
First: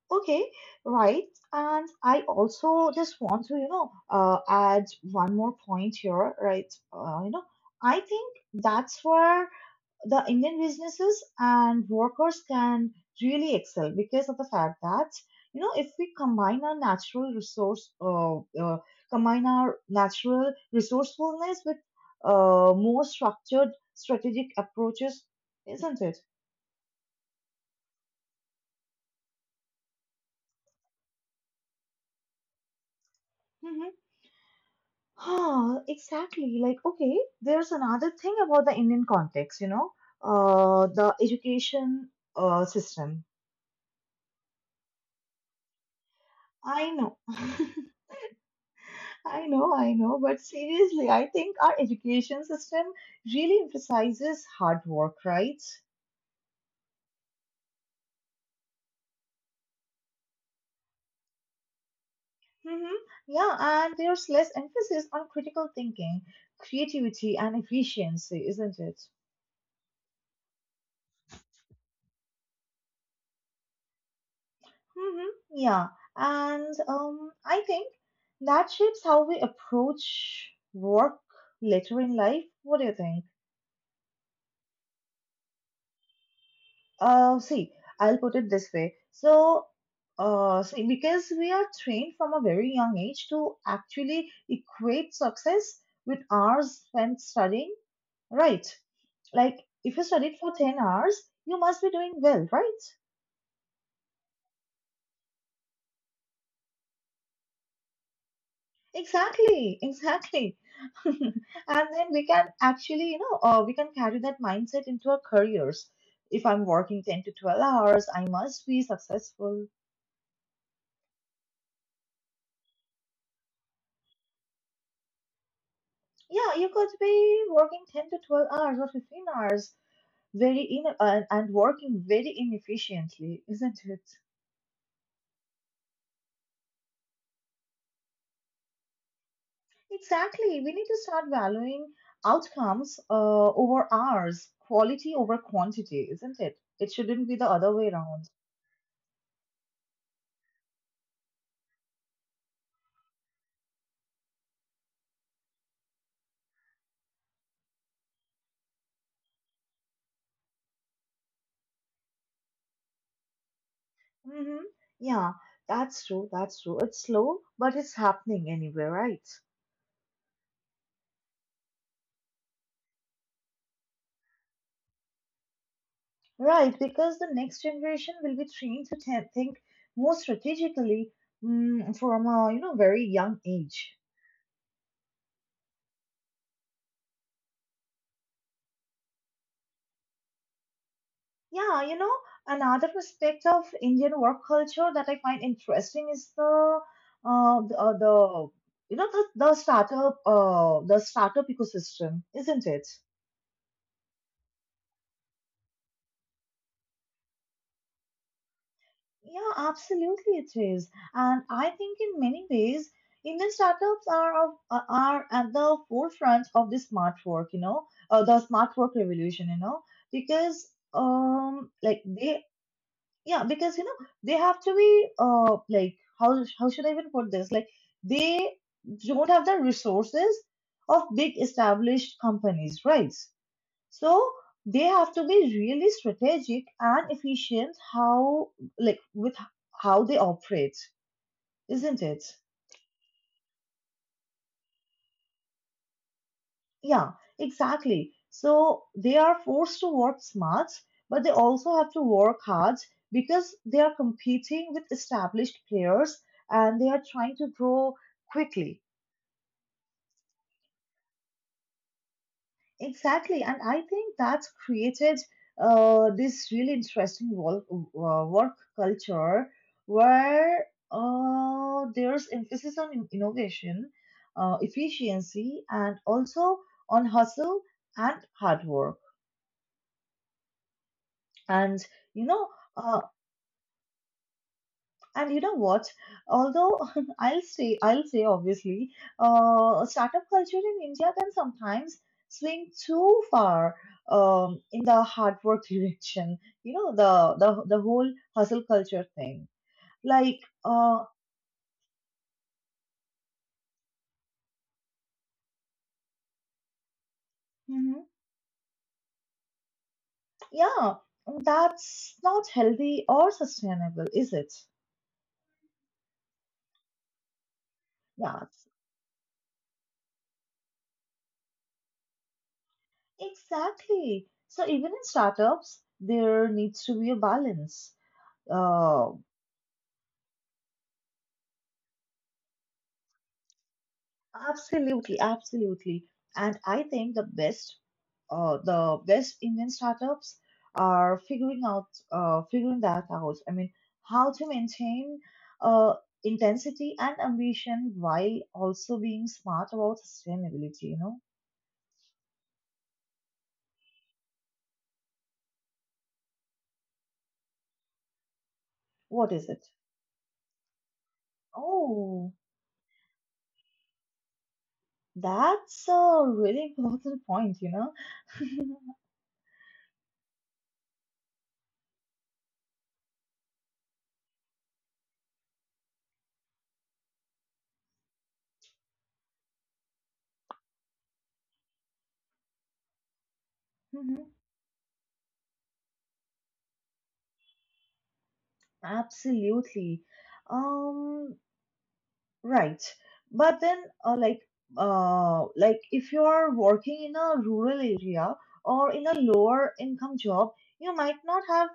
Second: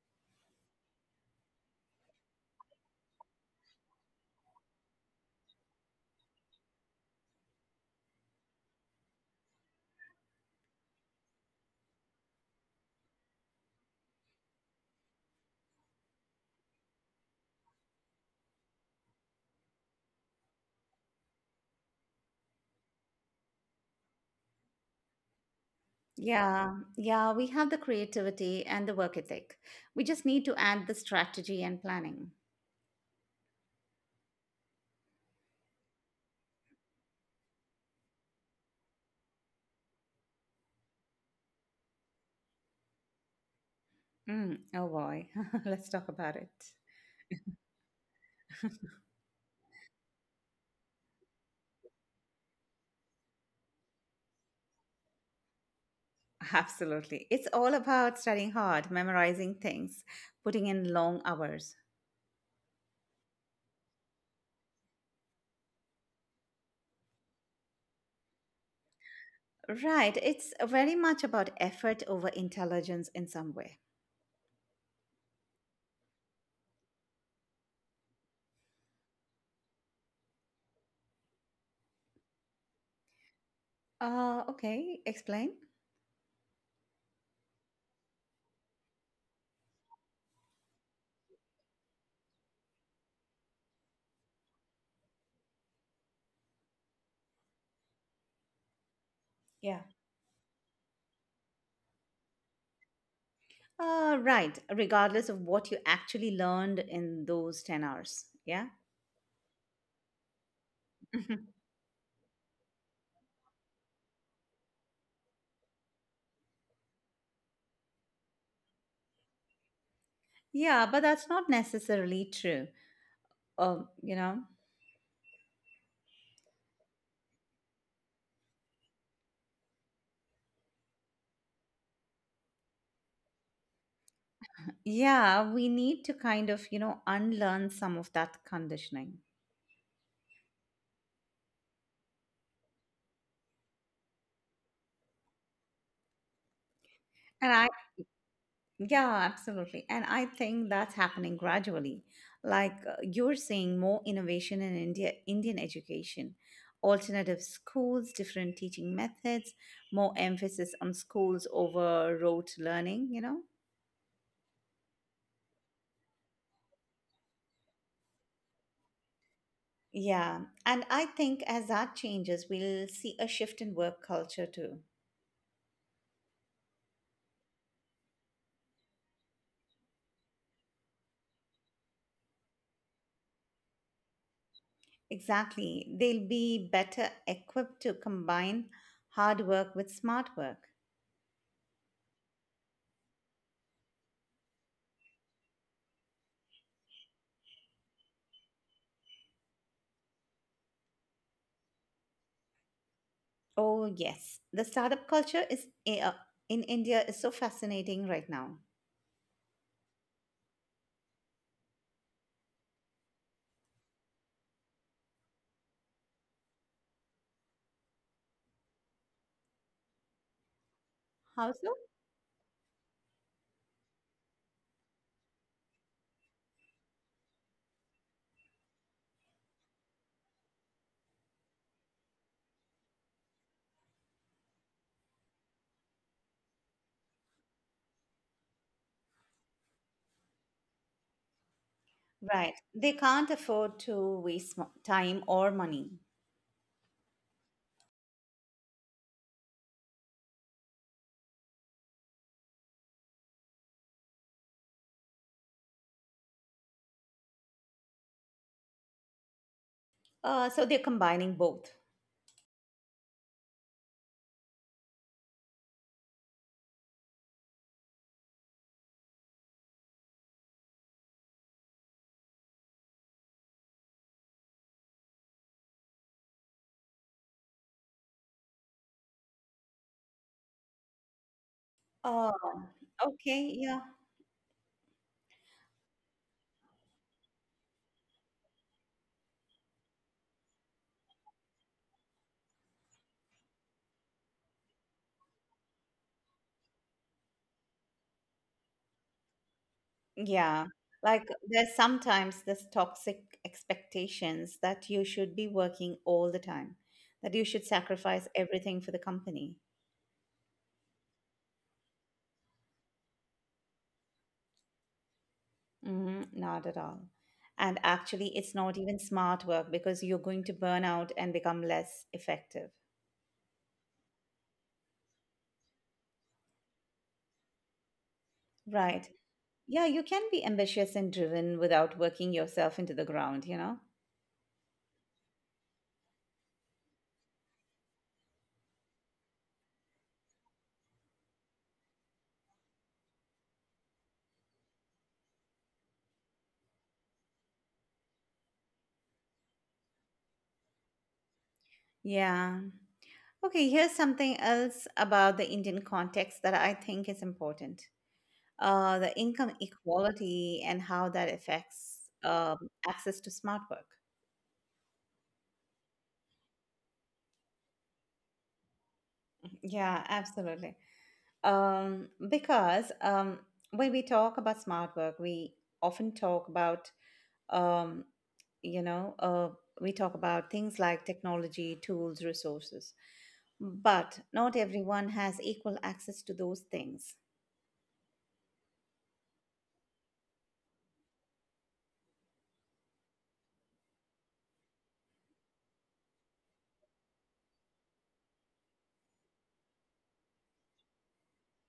A: Okay. Right. And I also just want to, you know, add one more point here, right? You know, I think that's where the Indian businesses and workers can really excel because of the fact that you know, if we combine our natural resource combine our natural resourcefulness with more structured strategic approaches, isn't it?
B: Yeah, yeah, we have the creativity and the work ethic. We just need to add the strategy and planning.
A: Mm-hmm. Ah, exactly. Like okay, there's another thing about the Indian context, you know, the education system.
B: Mm, oh boy, *laughs* let's talk about it.
A: I know. *laughs* I know, but seriously, I think our education system really emphasizes hard work, right?
B: Absolutely. It's all about studying hard, memorizing things, putting in long hours.
A: Mm-hmm. Yeah, and there's less emphasis on critical thinking, creativity, and efficiency, isn't it?
B: Right. It's very much about effort over intelligence in some way.
A: Mm-hmm. Yeah, and I think that shapes how we approach work later in life. What do you think?
B: Okay. Explain.
A: See, I'll put it this way. So, see, because we are trained from a very young age to actually equate success with hours spent studying, right? Like,
B: Yeah.
A: if you studied for 10 hours, you must be doing well, right?
B: Right. Regardless of what you actually learned in those 10 hours. Yeah.
A: Exactly, exactly. *laughs* And
B: *laughs*
A: then we can actually, you know, we can carry that mindset into our careers. If I'm working 10 to 12 hours, I must be successful.
B: yeah. But that's not necessarily true. Um, you know,
A: Yeah, you could be working 10 to 12 hours or 15 hours very in and working very inefficiently, isn't it?
B: yeah, we need to kind of, unlearn some of that conditioning.
A: Exactly. We need to start valuing outcomes over hours, quality over quantity, isn't it? It shouldn't be the other
B: And
A: way around.
B: yeah, absolutely. And I think that's happening gradually. Like you're seeing more innovation in India, Indian education, alternative schools, different teaching methods, more emphasis on schools over rote learning.
A: Mm-hmm. Yeah, that's true. That's true. It's slow, but it's happening anyway, right?
B: Yeah. And I think as that changes, we'll see a shift in work culture too.
A: Right, because the next generation will be trained to think more strategically, from a you know very young age.
B: Exactly. They'll be better equipped to combine hard work with smart work.
A: Yeah, you know, another aspect of Indian work culture that I find interesting is the the you know the startup ecosystem, isn't it?
B: Oh, yes. The startup culture is in India is so fascinating right now.
A: Yeah, absolutely it is. And I think in many ways, Indian startups are are at the forefront of the smart work, you know, the smart work revolution, you know, because
B: How so?
A: like they yeah because you know they have to be like how should I even put this, like they don't have the resources of big established companies, right? So they have to be really strategic and efficient, how like with how they operate, isn't it?
B: Right. They can't afford to waste time or money.
A: Yeah, exactly. So they are forced to work smart, but they also have to work hard because they are competing with established players and they are trying to grow quickly.
B: So they're combining both.
A: Exactly. And I think that's created this really interesting work culture where there's emphasis on innovation, efficiency, and also on hustle and hard work. and you
B: Oh,
A: know uh,
B: okay. Yeah.
A: and you know what, although *laughs* I'll say obviously startup culture in India can sometimes swing too far in the hard work *laughs* direction, you know the, whole hustle culture thing, like
B: Yeah. Like there's sometimes this toxic expectations that you should be working all the time, that you should
A: mhm,
B: sacrifice everything for the company.
A: yeah, that's not healthy or sustainable, is it?
B: Hmm, not at all. And actually,
A: Yeah,
B: it's not even smart work because you're going to burn out and become less effective.
A: exactly, so even in startups there needs to be a balance. Uh,
B: Right. Yeah, you can be ambitious and driven without working yourself into the ground.
A: Absolutely, absolutely. And I think the best Indian startups are figuring out, figuring that out. I mean, how to maintain uh, intensity and ambition while also being smart about sustainability, you know?
B: Yeah. Okay, here's something else about the Indian context that I think is important. The
A: What is
B: income
A: it?
B: equality and how that affects
A: Oh,
B: access to smart work.
A: that's a really important point, you know? *laughs*
B: Yeah, absolutely. Because when we talk about smart work, we often talk about, um, you know, uh, we talk about things like technology, tools, resources,
A: Mhm.
B: but not everyone has equal access to those things.
A: Absolutely. Um, Right. But then, like if you are working in a rural area or in a lower income job, you might not have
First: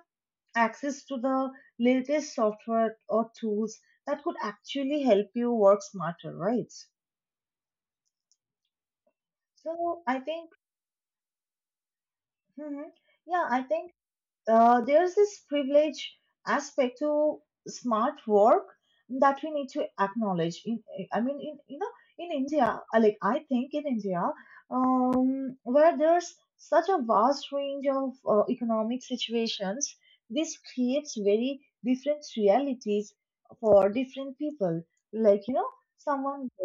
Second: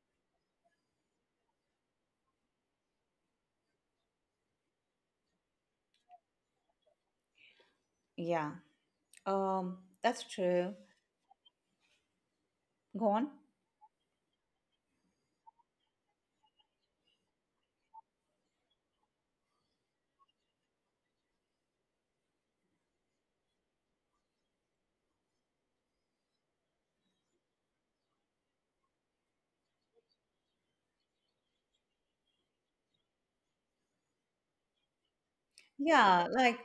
A: access to the latest software or tools that could actually help you work smarter, right?
B: Yeah, um,
A: So I
B: that's
A: think,
B: true.
A: hmm,
B: Go on.
A: yeah, I think there's this privilege aspect to smart work that we need to acknowledge in, I mean, in you know, in India, like I think in India, where there's such a vast range of economic situations, this creates very different realities for different people, like you know,
B: Yeah,
A: someone
B: like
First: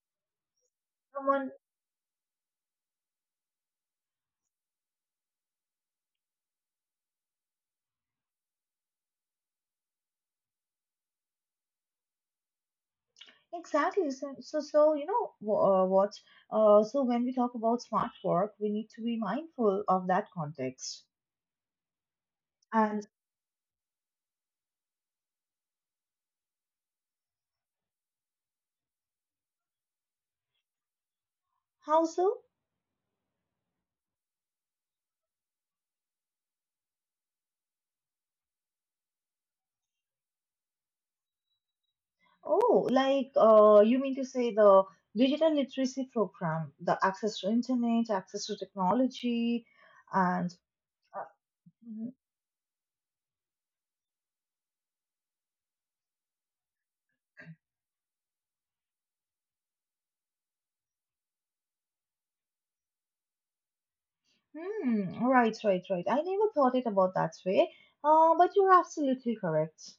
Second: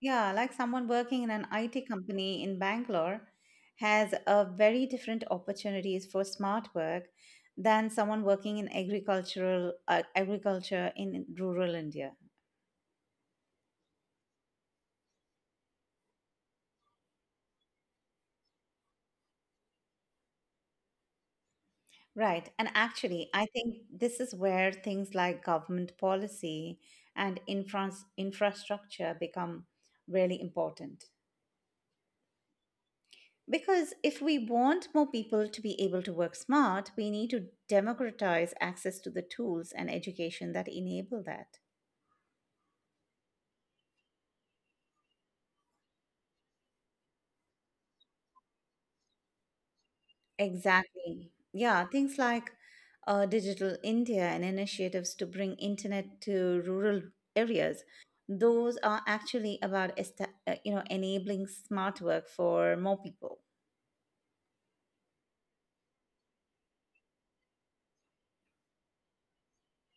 B: Yeah, like someone working in an
A: someone
B: IT company in Bangalore has a very different opportunities for smart work than someone working in agricultural agriculture in rural India.
A: Exactly. So, so, so you know what? So when we talk about smart work, we need to be mindful of that context.
B: Right. And
A: And
B: actually, I think this is where things like government policy and infrastructure become really important.
A: how so?
B: Because if we want more people to be able to work smart, we need to democratize access to the tools and education that enable that.
A: Oh, like you mean to say the digital literacy program, the access to internet, access to technology, and uh,
B: Exactly. Yeah,
A: mhm.
B: things like Digital India and initiatives to bring internet to rural areas. Those are actually about enabling smart work for more people.
A: Hmm, right, right, right. I never thought it about that way. But you're absolutely correct.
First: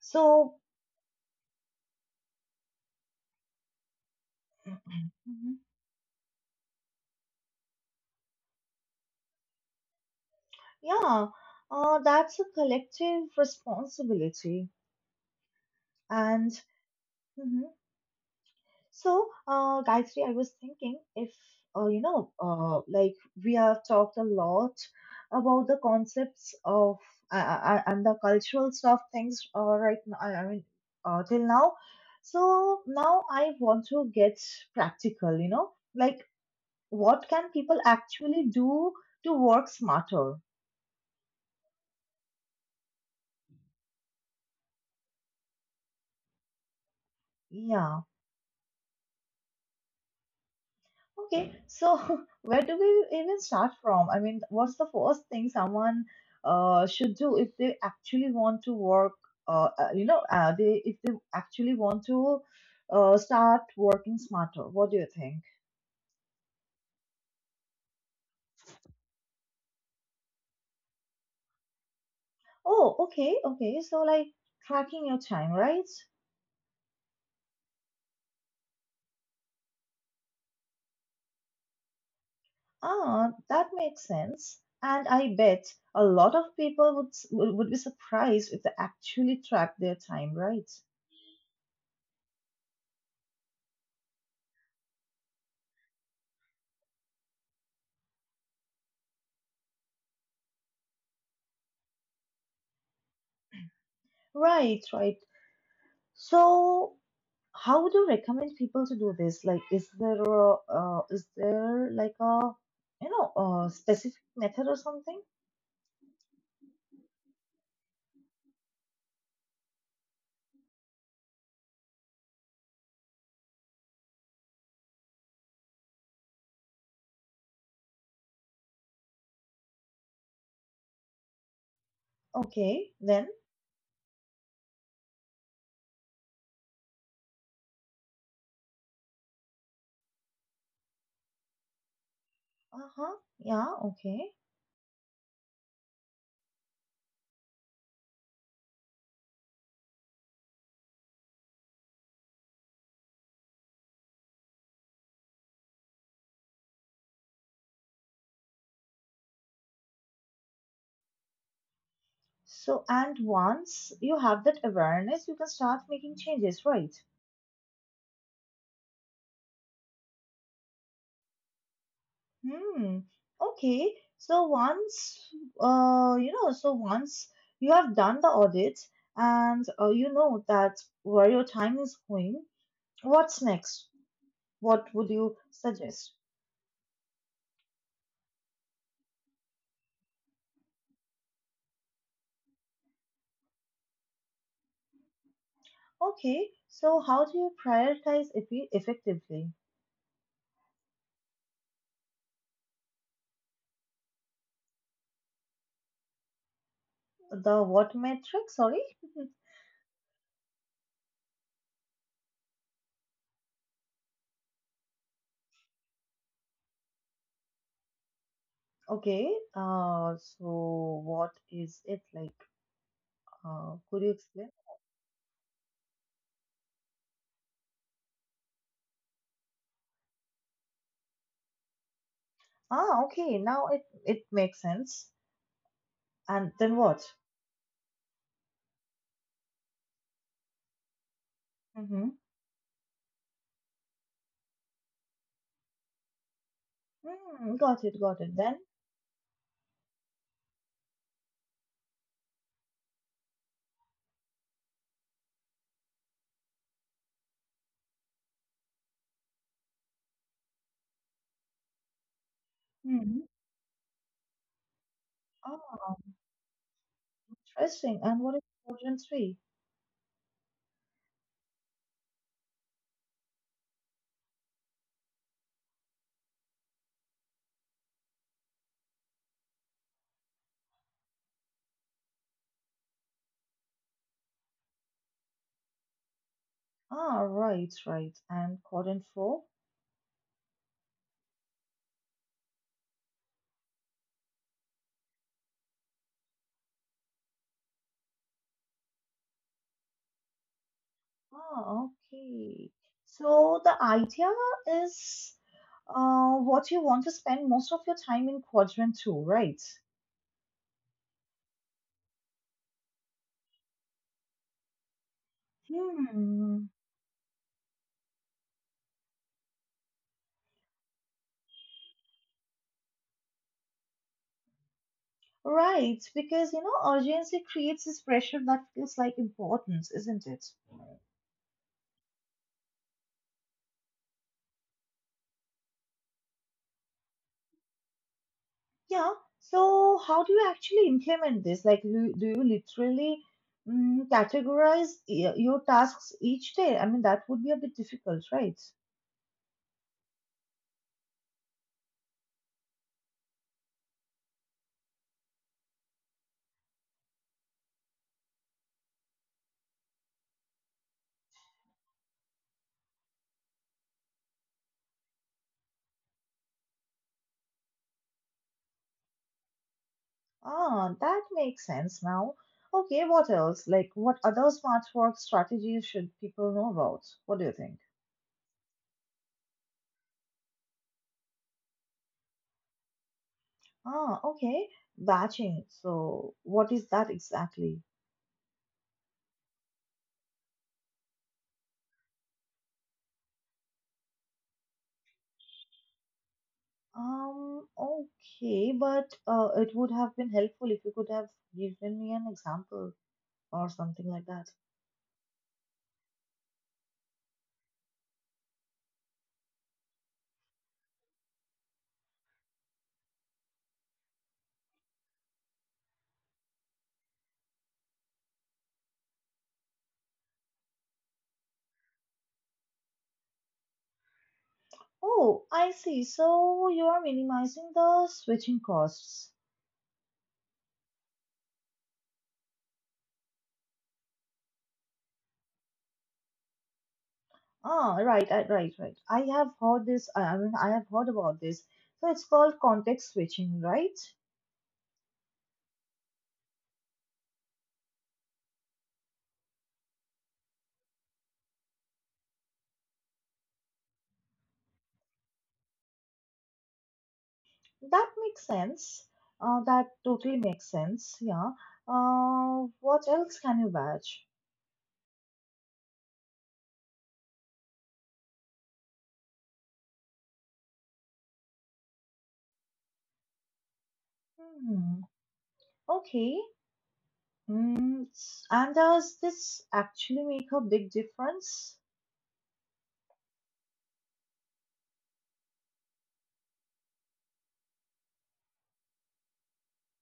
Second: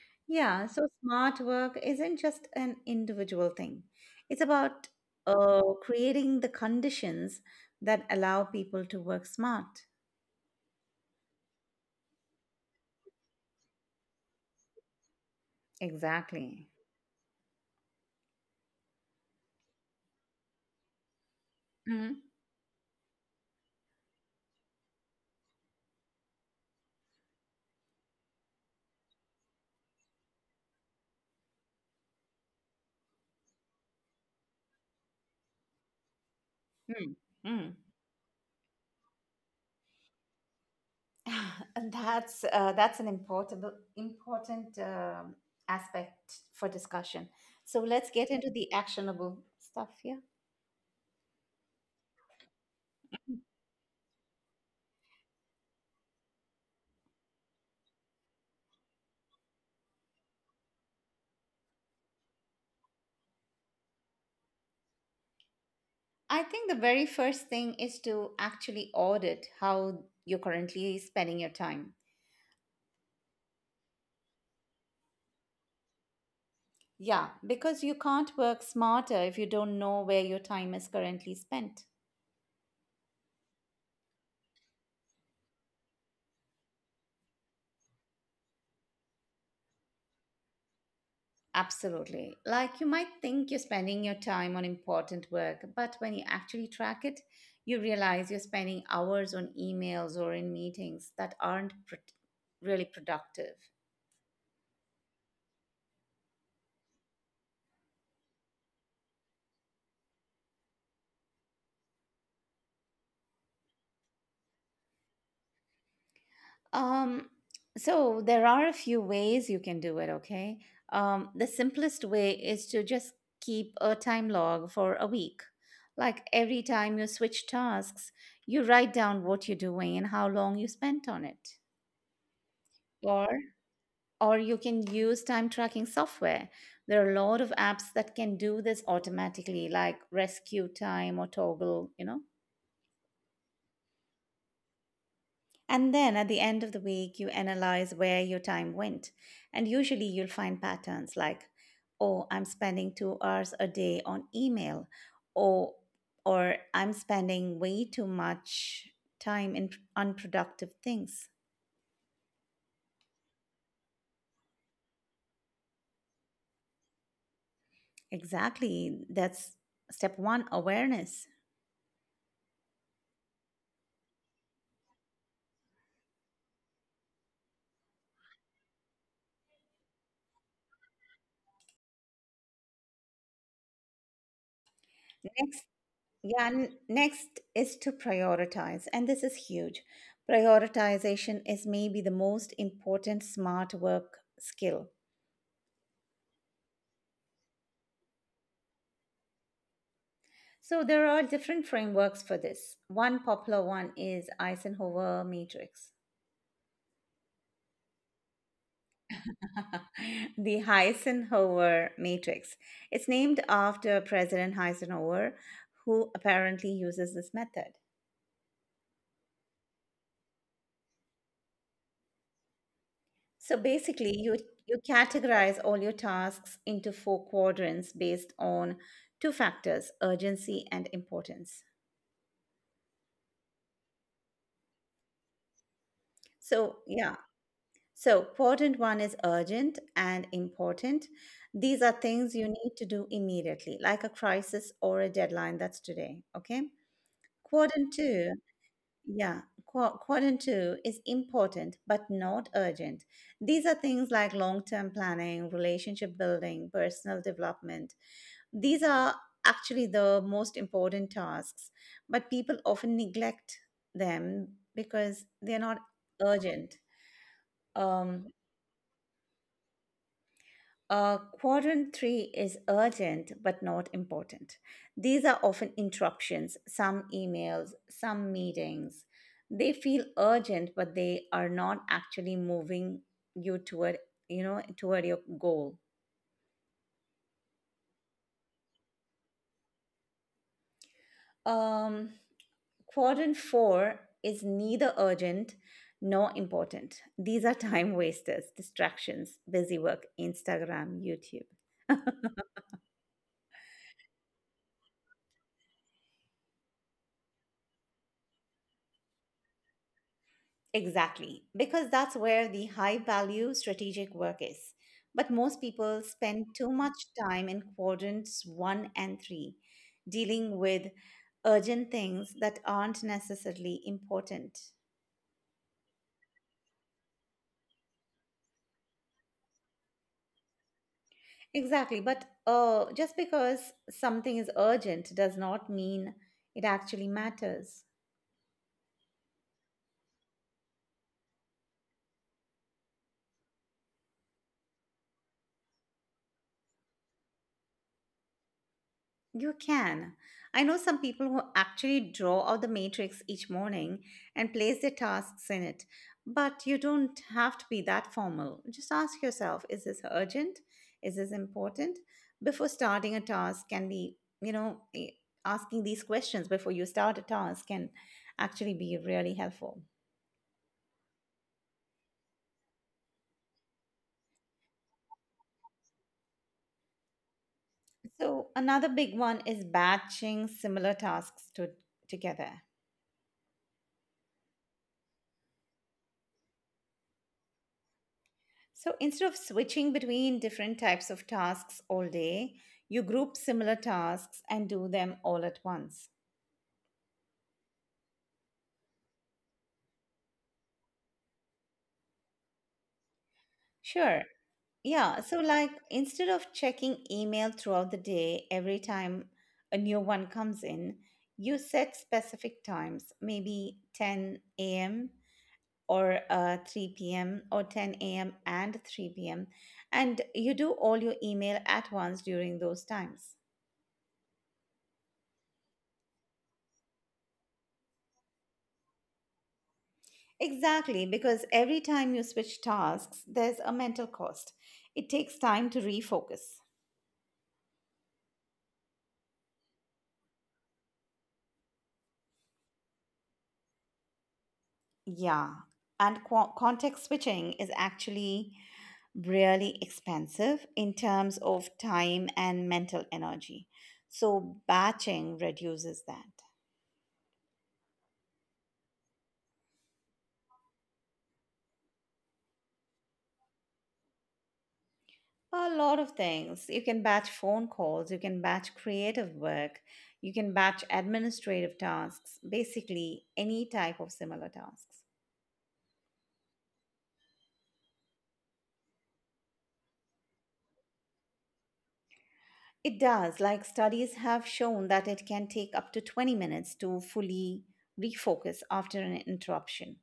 A: So,
B: Yeah, so smart work isn't just an individual thing. It's about
A: mhm.
B: creating the conditions that allow people to work smart.
A: Yeah, that's a collective responsibility. And
B: Exactly.
A: mhm. So, Gayatri, I was thinking if, like we have talked a lot about the concepts of and the cultural stuff things right now, I mean, till now. So now I want to get practical, you know, like what can
B: Mm-hmm.
A: people actually do to work smarter?
B: *laughs* And that's an important important aspect for discussion. So
A: Yeah.
B: let's get into the actionable stuff here.
A: Okay, so *laughs* where do we
B: Mhm.
A: even start from? I mean, what's the first thing someone should do if they actually want to work? They if they actually want to start working smarter. What do you think?
B: I think the very first thing is to actually audit how you're currently spending your time.
A: Oh, okay, okay. So like tracking your time, right?
B: Yeah, because you can't work smarter if you don't know where your time is currently spent.
A: Ah, that makes sense. And I bet a lot of people would be surprised if they actually track their time, right?
B: Absolutely. Like you might think you're spending your time on important work, but when you actually track it, you realize you're spending hours on emails or in meetings that aren't pro- really productive.
A: Right, right. So, how would you recommend people to do this? Like, is there a, is there like a, you know, a specific method or something?
B: Um, so there are a few ways you can do it, okay? The simplest way is to just keep a time log for a week. Like every time you switch tasks, you write down what you're doing and how long you spent on it.
A: Okay, then,
B: Or or you can use time tracking software. There are a lot of apps that can do this automatically, like Rescue Time or Toggle.
A: uh-huh, yeah, okay.
B: And then at the end of the week, you analyze where your time went. And usually you'll find patterns like, oh, I'm spending 2 hours a day on email, or, or I'm spending way too much time in unproductive things.
A: So, and once you have that awareness, you can start making changes, right?
B: Exactly. That's step one awareness.
A: Hmm. Okay. So once, so once you have done the audit and you know that where your time is going, what's next? What would you
B: Next,
A: suggest?
B: next is to prioritize. And this is huge. Prioritization is maybe the most important smart work skill.
A: Okay, so how do you effectively?
B: So there are different frameworks for this. One popular one is Eisenhower matrix.
A: The what metric? Sorry.
B: *laughs* the Eisenhower matrix. It's named after President Eisenhower, who apparently uses this method.
A: Okay. So what is it like?
B: So
A: Could you
B: basically, you
A: explain?
B: you categorize all your tasks into four quadrants based on two factors, urgency and importance.
A: Ah, okay. Now it makes sense. And then
B: So,
A: what?
B: yeah, So, important one is urgent and important. These are
A: Mm-hmm.
B: things you need to do immediately, like a crisis or a deadline. That's today. Okay.
A: Mm, got
B: Quadrant
A: it. Got it.
B: two,
A: Then.
B: quadrant two is important but not urgent. These are things like long term planning, relationship building, personal development. These are actually the most important tasks, but people often
A: Hmm.
B: neglect them because they're not
A: Ah,
B: urgent.
A: interesting. And what is
B: Um,
A: quadrant three?
B: Uh, quadrant three is urgent but not important. These are often interruptions, some emails, some meetings. They feel urgent, but they are not actually moving you toward toward your goal.
A: Ah, right, right. And quadrant four?
B: Um, quadrant four is neither urgent nor important. These are time wasters, distractions, busy work, Instagram, YouTube.
A: Oh, okay. So the idea is what you want to spend most of your time in quadrant two, right?
B: Exactly, because that's where the high value strategic work is. But most people spend
A: Hmm.
B: too much time in quadrants one and three, dealing with urgent things that aren't necessarily important.
A: Right, because you know, urgency creates this pressure that feels like importance, isn't it?
B: Exactly, but just because something is urgent does not mean it actually matters.
A: Yeah. So how do you actually implement this? Like, do you literally mm, your tasks each day? I mean, that would be a bit difficult, right?
B: You can. I know some people who actually draw out the matrix each morning and place their tasks in it. But you don't have to be that formal. Just ask yourself, is this urgent? Is this important? Before starting a task, can be, you know, eh, asking these questions before you start a task can actually be really helpful.
A: Ah, that makes sense now. Okay, what else? Like, what other smart work strategies should people know about? What do you think?
B: So, another big one is batching similar tasks together.
A: Ah, okay. Batching. So, what is that exactly?
B: So instead of switching between different types of tasks all day, you group similar tasks and do them all at once.
A: Okay, but it would have been helpful if you could have given me an example or something
B: Sure.
A: like that.
B: Yeah. So, like, instead of checking email throughout the day every time a new one comes in, you set specific times, maybe 10 a.m. or 3 p.m. or 10 a.m. and 3 p.m. And you do all your email at once during those times.
A: Oh, I see. So, you are minimizing the switching costs.
B: Exactly, because every time you switch tasks, there's a mental cost. It takes time to refocus.
A: Ah, right, right. I have heard this. I mean, I have heard about this. So it's called context switching, right?
B: Yeah, and context switching is actually really expensive in terms of time and mental energy. So, batching reduces that.
A: That makes sense. That totally makes sense. Yeah. What else can you batch?
B: A lot of things. You can batch phone calls, you can batch creative work, you can batch administrative tasks, basically, any type of similar
A: Hmm.
B: tasks.
A: Okay. And does this actually make a big difference?
B: It does. Like studies have shown that it can take up to 20 minutes to fully refocus after an interruption,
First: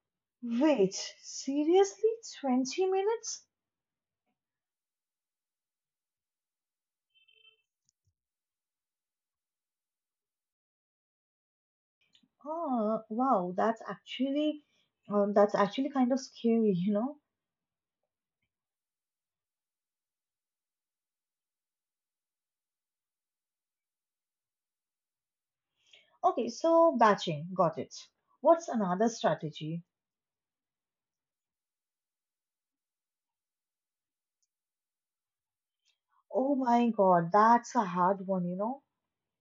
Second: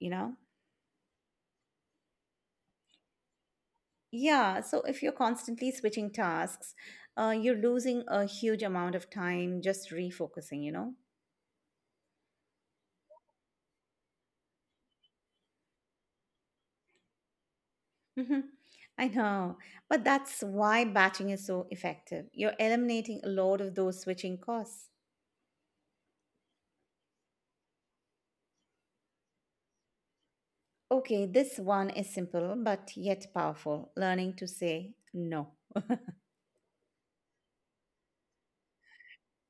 B: you know?
A: Wait, seriously? 20 minutes?
B: Yeah, so if you're constantly switching tasks, you're losing a huge amount of time just refocusing,
A: Oh, wow. That's actually kind of scary, *laughs* you know?
B: Mhm. I know. But that's why batching is so effective. You're eliminating a lot of those switching costs.
A: Okay, so batching, got it. What's another strategy?
B: Okay, this one is simple but yet powerful, learning to say no.
A: Oh my god, that's a hard one, you know.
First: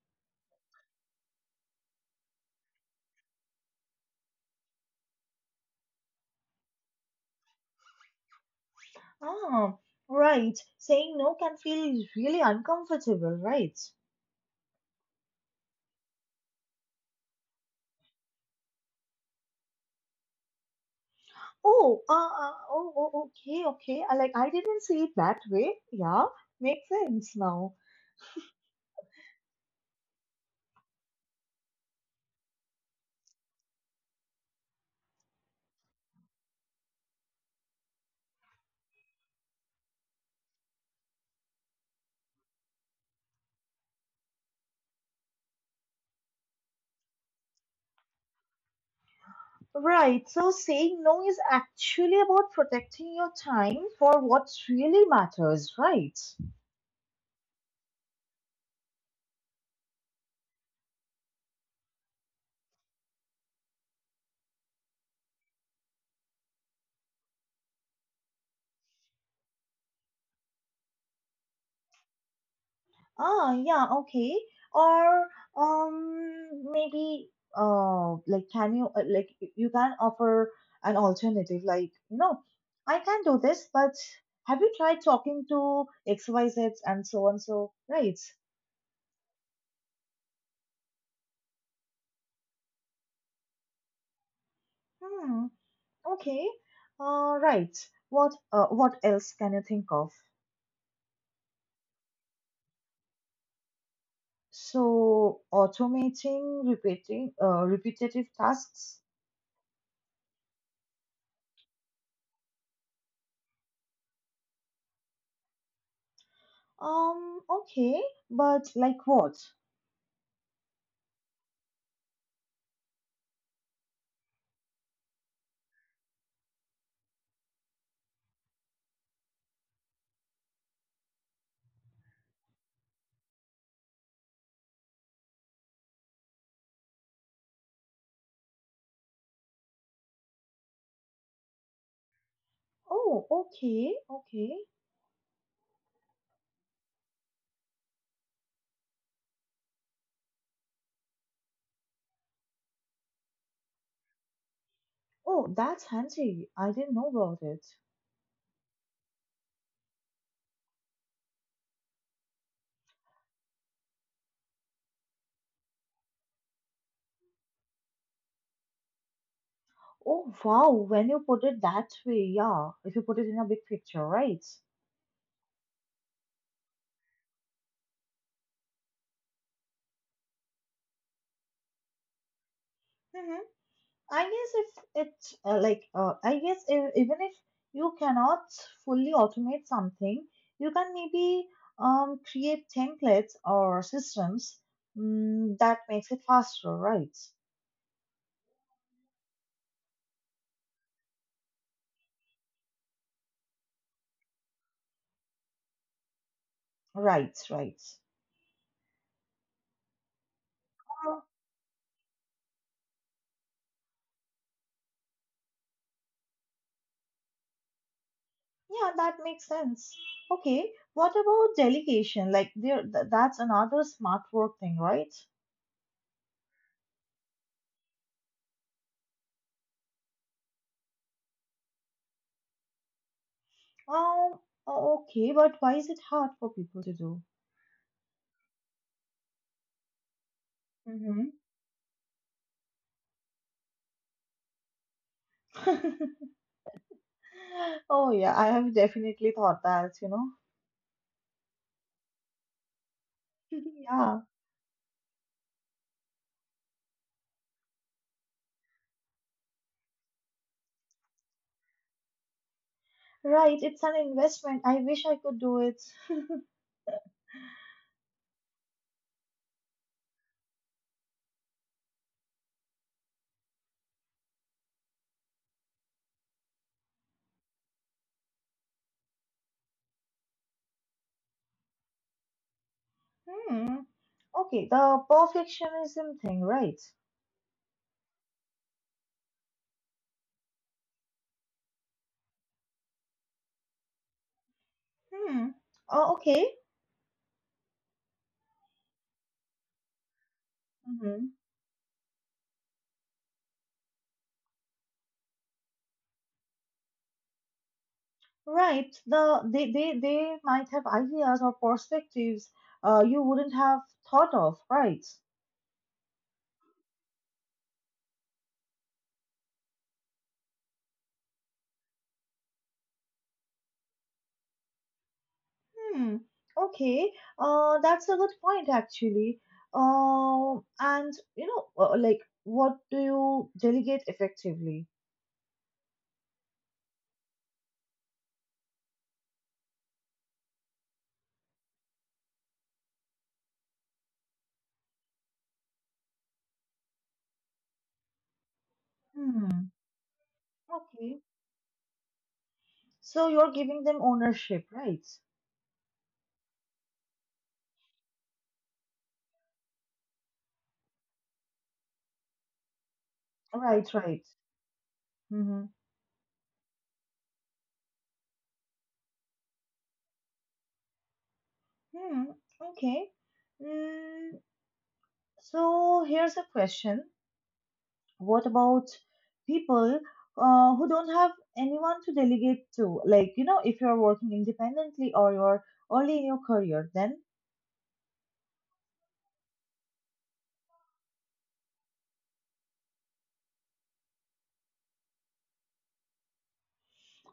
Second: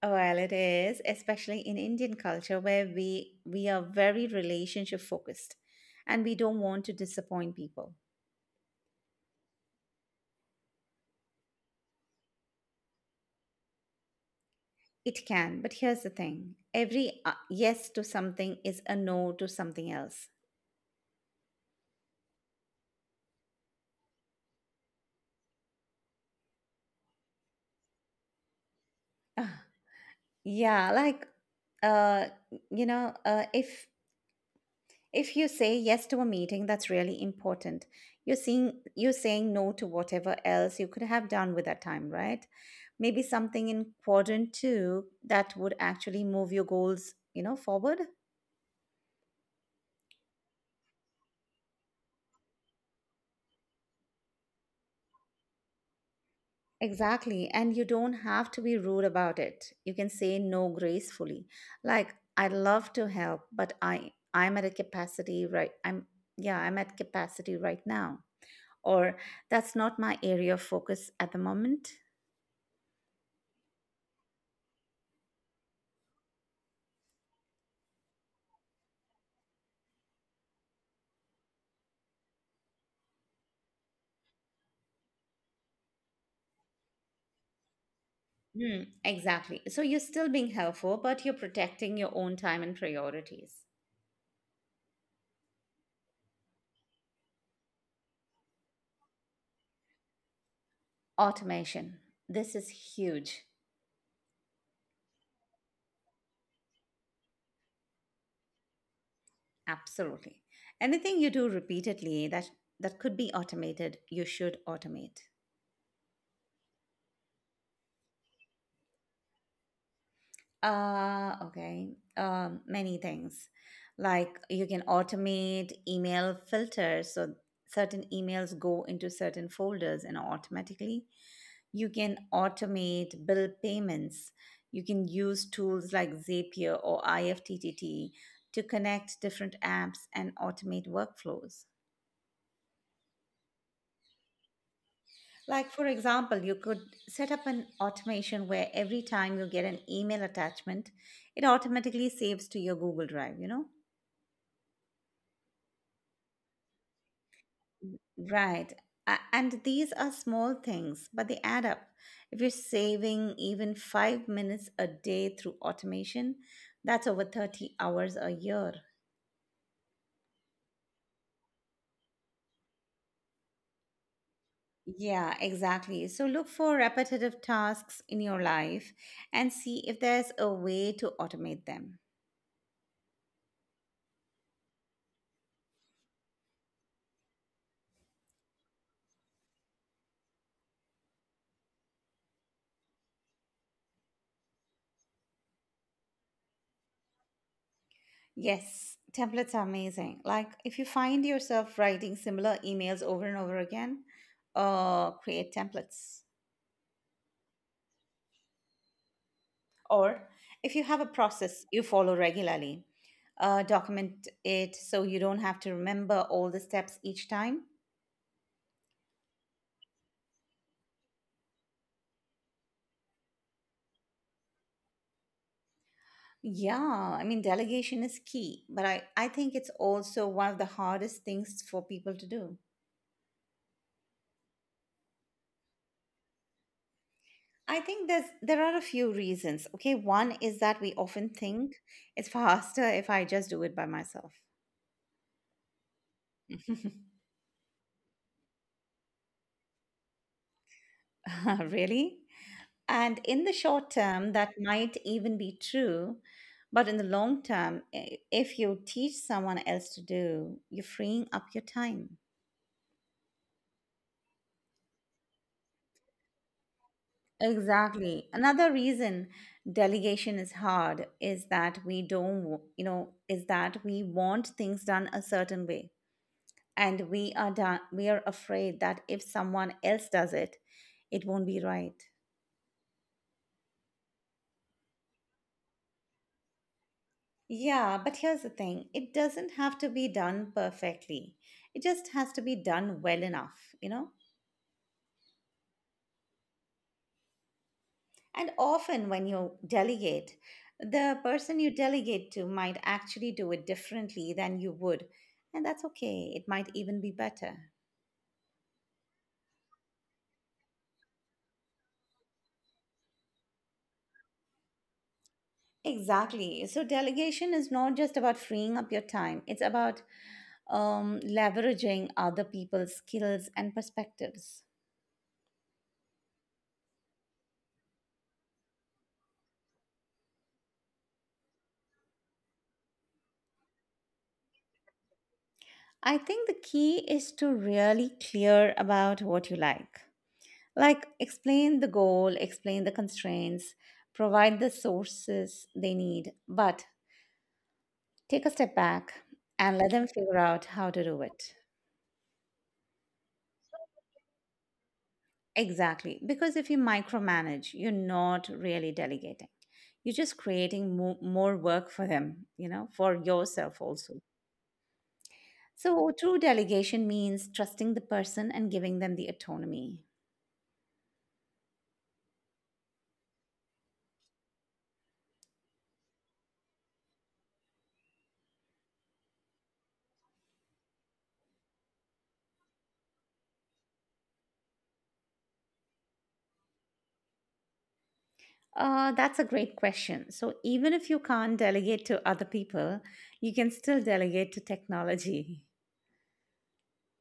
B: Well, it is, especially in Indian culture where we are very relationship focused and we don't want to disappoint people.
A: Ah, right. Saying no can feel really uncomfortable, right?
B: It can, but here's the thing. Every yes to something is a no to something else.
A: Oh, okay, okay. I I didn't see it that way. Yeah, makes sense now.
B: Ah, yeah, like uh you know, uh if If you say yes to a meeting that's really important, you're saying no to whatever else you could have done with that time, right? Maybe something in quadrant 2 that would actually move your goals, forward.
A: Right. So saying no is actually about protecting your time for what really matters, right?
B: Exactly. And you don't have to be rude about it. You can say no gracefully. Like, I'd love to help, but I I'm at a capacity right I'm yeah, I'm at capacity right now. Or that's not my area of focus at the moment.
A: Ah, yeah, okay. Or maybe like can you you can offer an alternative like you know I can do this, but have you tried talking to XYZ and so on so right?
B: Mm, exactly. So you're still being helpful, but you're protecting your own time and priorities.
A: Hmm. Okay. Right. What else can you think of?
B: Automation. This is huge.
A: So automating repeating repetitive tasks.
B: Absolutely. Anything you do repeatedly that could be automated, you should automate.
A: Okay, but like what?
B: Uh okay. Many things. Like you can automate email filters so certain emails go into certain folders and automatically. You can automate bill payments. You can use tools like Zapier or IFTTT to connect different apps and automate workflows.
A: Oh, okay, okay.
B: Like, for example, you could set up an automation where every time you get an email attachment, it automatically saves to your Google Drive,
A: Oh, that's handy. I didn't know about it.
B: Right. A- And these are small things, but they add up. If you're saving even 5 minutes a day through automation, that's over 30 hours a year.
A: Oh, wow, when you put it that way, yeah, if you put it in a big picture, right?
B: Yeah, exactly. So look for repetitive tasks in your life and see if there's a way to automate them.
A: Mm-hmm. I guess if it I guess if, even if you cannot fully automate something, you can maybe create templates or systems mm, that makes it faster, right?
B: Yes, templates are amazing. Like if you find yourself writing similar emails over and over again, create templates.
A: Right, right.
B: Or if you have a process you follow regularly, document it so you don't have to remember all the steps each time.
A: Yeah, that makes sense. Okay, what about delegation? Like that's another smart work thing, right?
B: Yeah, I mean, delegation is key, but I think it's also one of the hardest things for people to do.
A: Um, okay, but why is it hard for people to do?
B: I think there are a few reasons. Okay, one is that we
A: Hmm.
B: often think it's *laughs* faster if I just do it by myself.
A: *laughs* Oh yeah, I have definitely thought that, you know.
B: *laughs* Really? And
A: *laughs*
B: in the short
A: Yeah,
B: term, that might even be true. But in the long term, if you teach someone else to do, you're freeing up your time.
A: right. It's an investment. I wish I could do it.
B: Exactly. Another reason delegation is hard is that we don't, w- you know, is that we want things done a certain way. And we are afraid that if someone else does it, it won't be right.
A: Hmm. Okay, the perfectionism thing, right?
B: Yeah, but here's the thing, it doesn't have to be done perfectly, it just has to be done well enough.
A: Hmm. Oh, okay.
B: And often when you delegate,
A: Hmm.
B: the person you delegate to might actually do it differently than you would, and that's okay. It might even be better.
A: Right. They might have ideas or perspectives you wouldn't have thought of, right?
B: Exactly. So, delegation is not just about freeing up your time, it's about leveraging other people's skills and perspectives.
A: Hmm. Okay. That's a good point actually. And you know, what do you delegate effectively?
B: I think the key is to really clear about what you like. Like, explain the goal, explain the constraints, provide the sources they need, but take a step back
A: Hmm.
B: and let them figure out how to
A: Okay.
B: do it.
A: So you're giving them ownership, right?
B: Exactly. Because if you micromanage, you're not really delegating. You're just creating more work for them, you know, for yourself
A: Right,
B: also.
A: right. Mm-hmm.
B: So, true delegation means trusting the person and giving them the autonomy.
A: Hmm, okay. Mm, so here's a question. What about people who don't have anyone to delegate to? Like, you know, if you're working independently or you're early in your career, then
B: That's a great question. So, even if you can't delegate to other people, you can still delegate to technology.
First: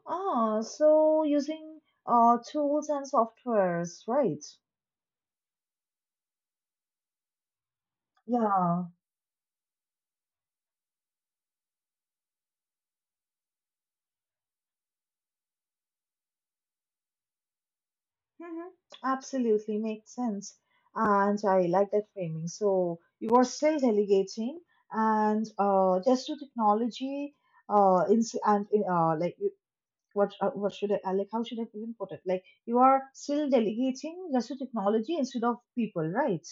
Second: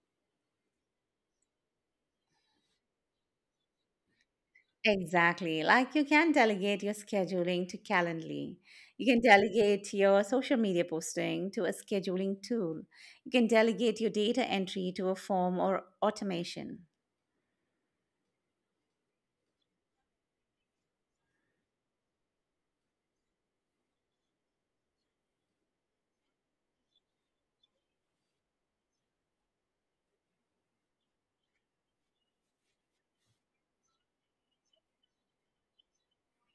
A: ah, so using tools and softwares, right?
B: Exactly. Like you can delegate your scheduling to Calendly.
A: Yeah.
B: You can delegate your social media posting to a scheduling tool. You can delegate your data entry to a form or automation.
A: Mhm. Absolutely makes sense. And I like that framing. So you are still delegating and just to technology ins and like you- what should I like how should I even put it? Like you are still delegating just to technology instead of people, right?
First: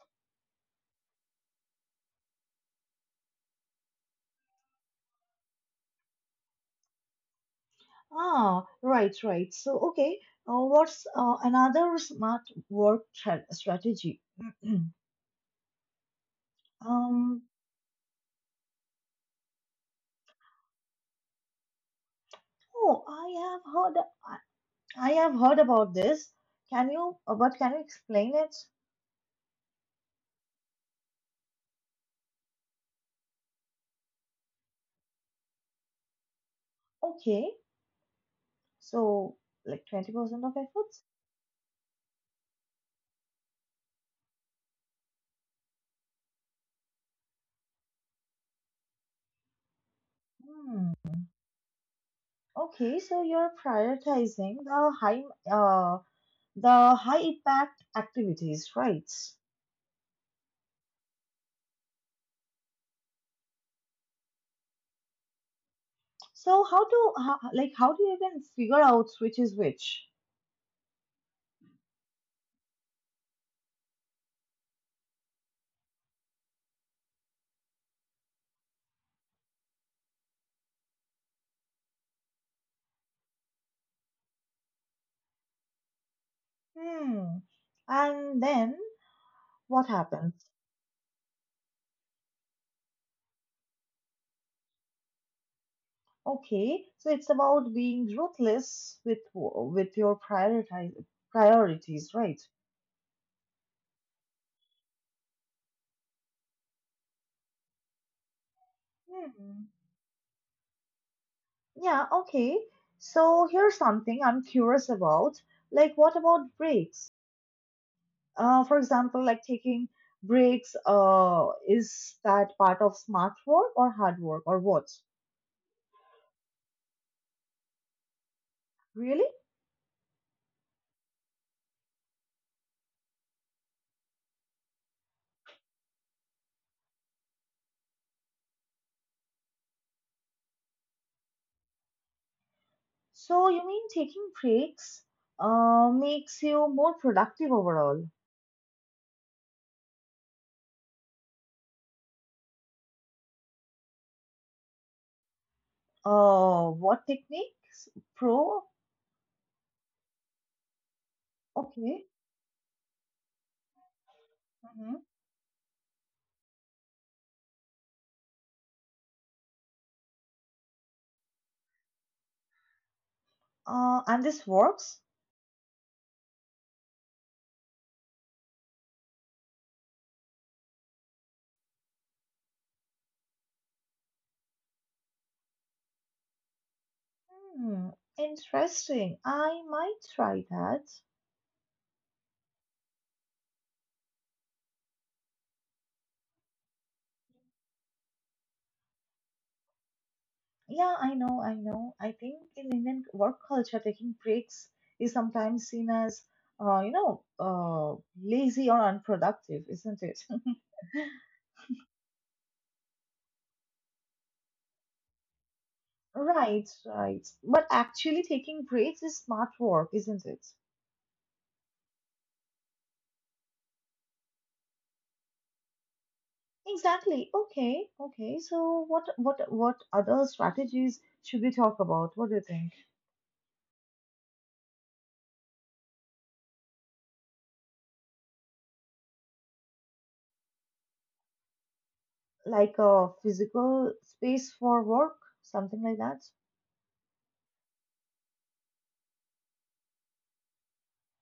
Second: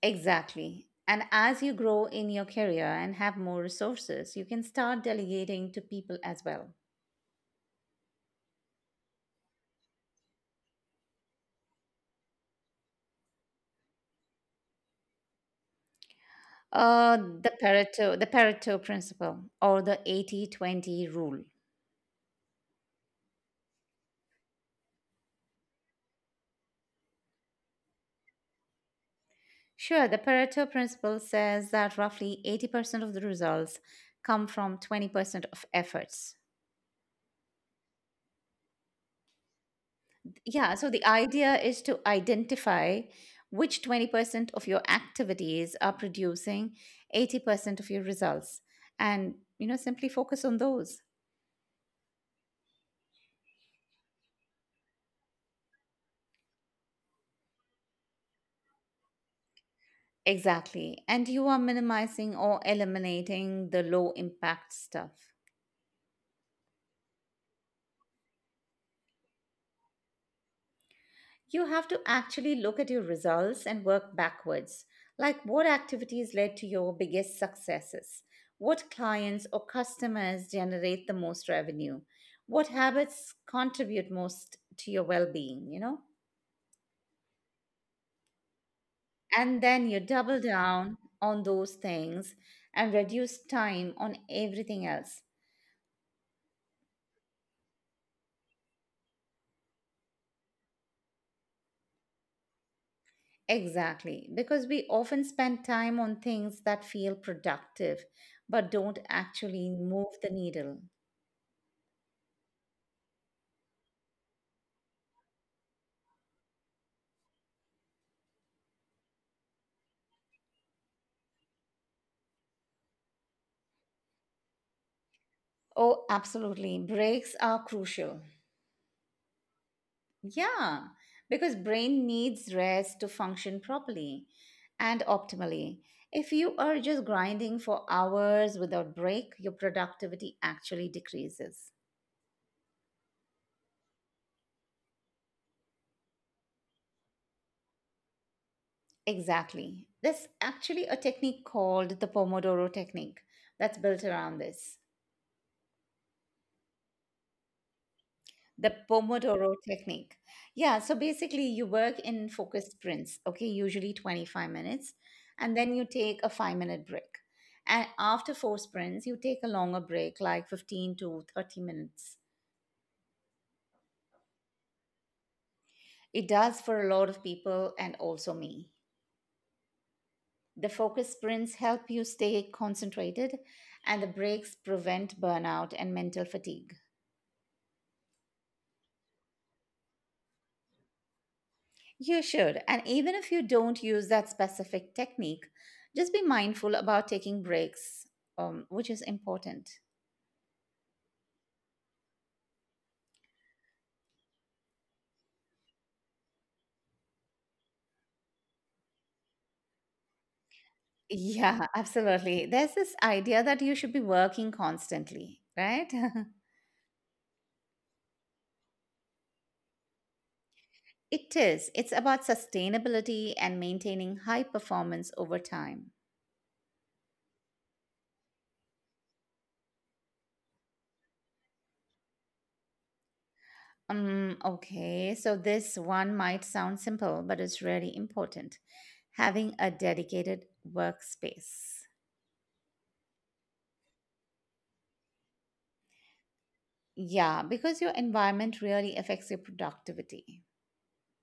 B: Exactly. And as you grow in your career and have more resources, you can start delegating to people as well.
A: Ah, right, right. So okay, what's another smart work strategy? *clears throat*
B: Uh,
A: Um,
B: the Pareto, the Pareto principle or the 80-20 rule.
A: oh, I have heard, I have heard about this. Can you, but can you explain it?
B: Sure, the Pareto principle says that roughly 80% of the results come from 20% of efforts.
A: Okay, so like 20% of
B: Yeah, so
A: efforts?
B: the idea is to identify which 20% of your activities are producing 80% of your results, and you know simply focus on those.
A: Hmm. Okay, so you're prioritizing the high, uh, the high impact activities, right?
B: Exactly. And you are minimizing or eliminating the low impact stuff.
A: So how do you even figure out which is which?
B: You have to actually look at your results and work backwards. Like, what activities led to your biggest successes? What clients or customers generate the most revenue? What habits contribute most to your well being, you know?
A: Hmm. And then
B: And
A: what
B: then you
A: happens?
B: double down on those things and reduce time on everything else.
A: Okay, so it's about being ruthless with your prioritize priorities, right?
B: Exactly, because we often spend time on things that feel productive but don't
A: Hmm.
B: actually move the needle.
A: Yeah, okay. So here's something I'm curious about. Like, what about breaks? For example, like taking breaks, is that part of smart work or hard work or what?
B: Oh, absolutely. Breaks are crucial.
A: Really?
B: Yeah, because brain needs rest to function properly and optimally. If you are just grinding for hours without break, your productivity actually decreases.
A: So you mean taking breaks, makes you more productive overall?
B: Exactly. There's actually a technique called the Pomodoro technique that's built around this.
A: What techniques? Pro?
B: The Pomodoro technique. Yeah, so basically you work
A: Okay.
B: in focused sprints, okay, usually 25 minutes, and then you take a 5-minute break. And after four sprints, you take a longer break like 15 to 30 minutes.
A: And this works?
B: It does for a lot of people and also me. The focus sprints help you stay concentrated, and the breaks prevent burnout and mental fatigue.
A: Hmm, interesting. I might try that.
B: You should. And even if you don't use that specific technique, just be mindful about taking breaks, which is important.
A: Yeah, I know, I know. I think in Indian work culture, taking breaks is sometimes seen as, uh, you know, uh, lazy or unproductive, isn't it? *laughs*
B: Yeah, *laughs* absolutely. There's this idea that you should be working constantly, right?
A: Right, right. But actually, taking breaks is smart work, isn't it?
B: *laughs* It is. It's about sustainability and maintaining high performance over time.
A: Exactly. Okay, okay. So, what other strategies should we talk about? What do you think?
B: Okay, so this one might sound simple, but it's really important. Having a dedicated workspace.
A: Like a physical space for work, something like that.
B: Yeah, because your environment really affects your productivity.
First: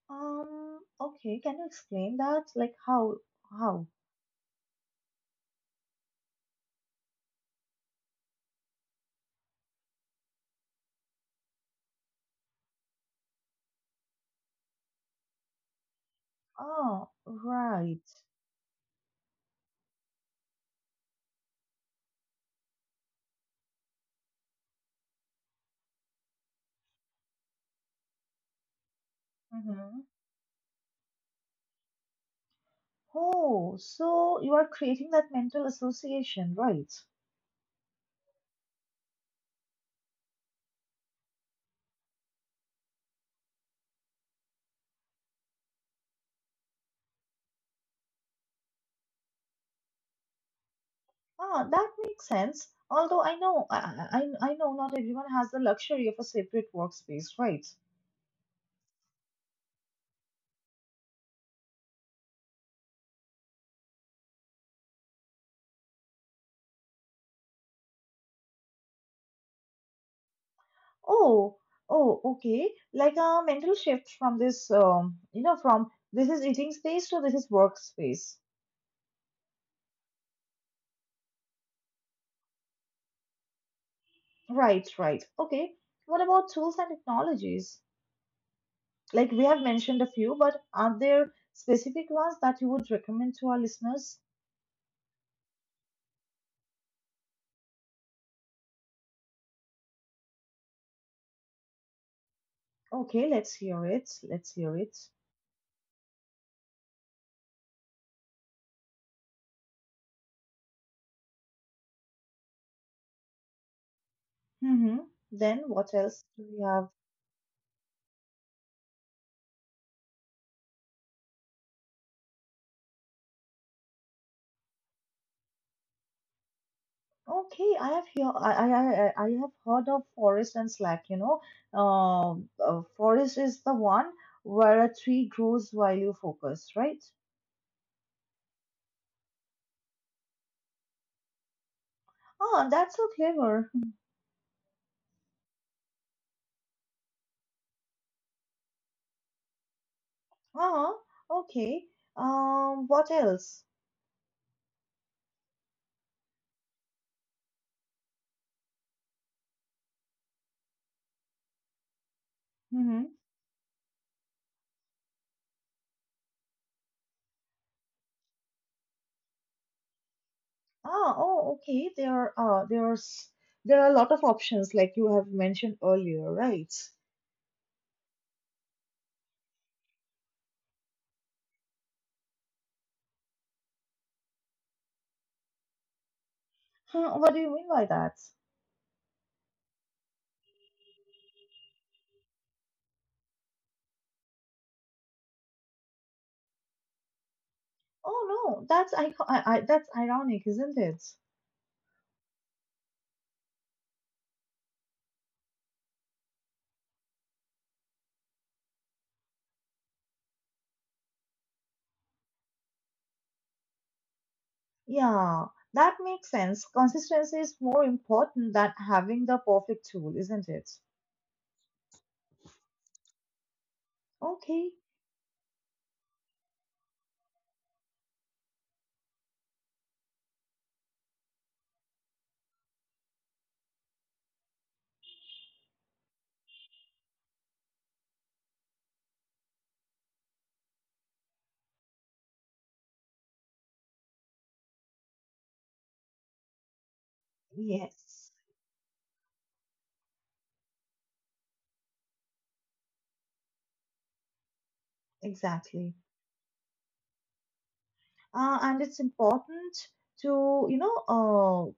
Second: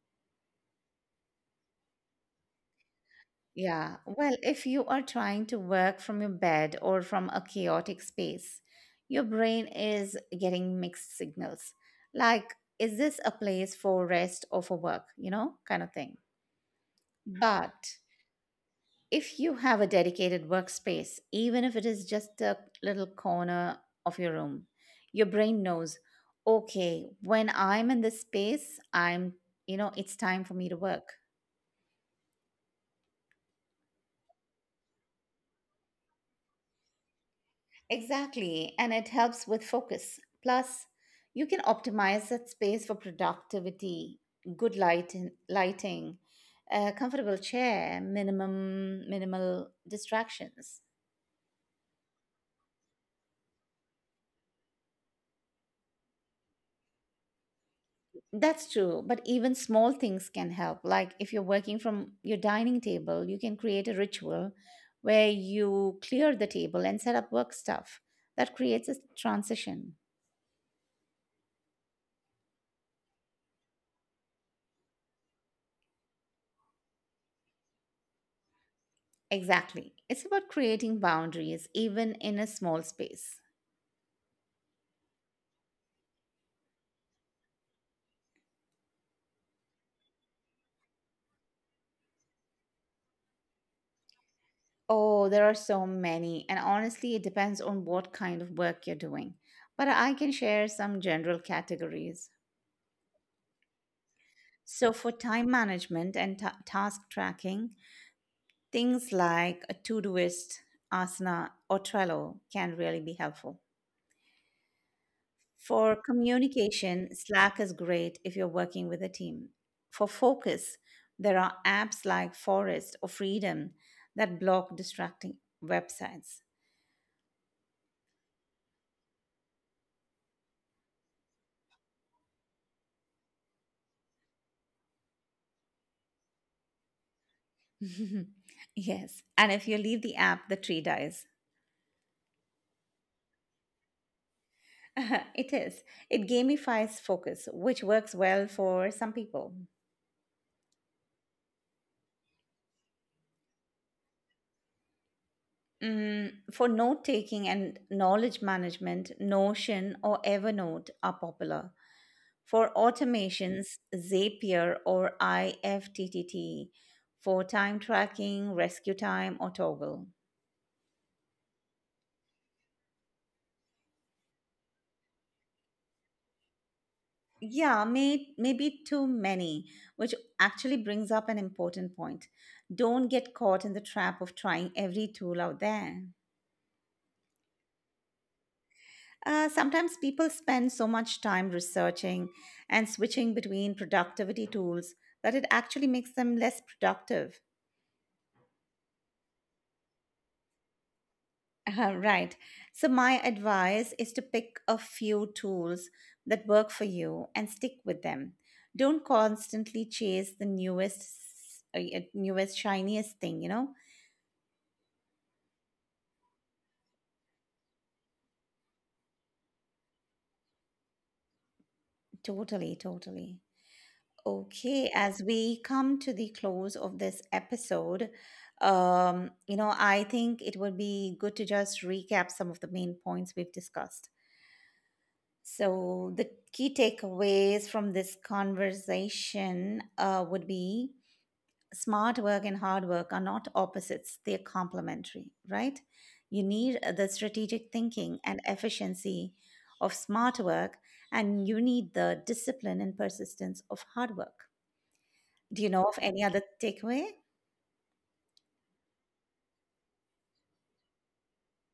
A: Okay, can you explain that? Like how how?
B: Yeah, well, if you are trying to work from your bed or from a chaotic space, your brain is getting mixed signals. Like, is this a place for rest or for work, you know, kind of thing.
A: Ah,
B: But
A: right.
B: if you have a dedicated workspace, even if it is just a little corner of your room, your brain knows, okay, when I'm in this space, you know,
A: Mm-hmm.
B: it's time for me to work.
A: Oh, so you are creating that mental association, right?
B: Exactly, and it helps with focus. Plus, you can optimize that space for productivity, good lighting, a comfortable chair, minimum minimal distractions.
A: Ah, that makes sense. Although I know I know not everyone has the luxury of a separate workspace, right?
B: That's true, but even small things can help. Like if you're working from your dining table, you can create a ritual where you clear the table and set up work stuff. That creates a transition.
A: Oh, oh, okay. Like a mental shift from this from this is eating space to this is workspace.
B: Exactly. It's about creating boundaries even in a small space.
A: Right, right. Okay. What about tools and technologies? Like we have mentioned a few, but are there specific ones that you would recommend to our listeners?
B: Oh, there are so many, and honestly, it depends on what kind of work you're doing. But I can share some general categories.
A: Okay, let's hear it. Let's hear
B: So,
A: it.
B: for time management and task tracking, things like a Todoist, Asana, or Trello can really be helpful.
A: Mm-hmm. Then what
B: For
A: else do we have?
B: communication, Slack is great if you're working with a team. For focus, there are apps like Forest or Freedom that block distracting websites.
A: Okay, I have here. I have heard of forest and slack. You know, forest is the one where a tree grows while you focus, right?
B: *laughs* Yes, and if you leave the app, the tree dies.
A: Ah, that's so clever. *laughs*
B: *laughs* It is. It gamifies focus, which works well for some people.
A: Ah, okay. What else?
B: For note taking and knowledge management, Notion or Evernote are popular. For
A: Mm-hmm.
B: automations, Zapier or IFTTT. For time tracking, Rescue Time, or Toggle.
A: Ah, oh, okay. There are there are a lot of options like you have mentioned earlier, right?
B: Yeah, maybe too many, which actually brings up an important point. Don't get caught in the trap of trying every tool out there.
A: Huh, what do you mean by that?
B: Sometimes people spend so much time researching and switching between productivity tools that it actually makes them less productive. *laughs*
A: Oh no, that's I that's ironic, isn't it?
B: Right. So, my advice is to pick a few tools that work for you and stick with them. Don't constantly chase the newest, shiniest thing, you know?
A: Yeah, that makes sense. Consistency is more important than having the perfect tool, isn't it?
B: Totally, totally.
A: Okay.
B: Okay, as we come to the close of this episode, you know, I think it would be good to just recap some of the main points we've discussed. So, the key takeaways from this conversation would be smart work and hard work are not opposites, they're complementary, right? You need the strategic thinking
A: Yes,
B: and efficiency of smart work, and you need the discipline and persistence of hard work. Do you know
A: exactly.
B: of any other takeaway?
A: And it's important to, you know,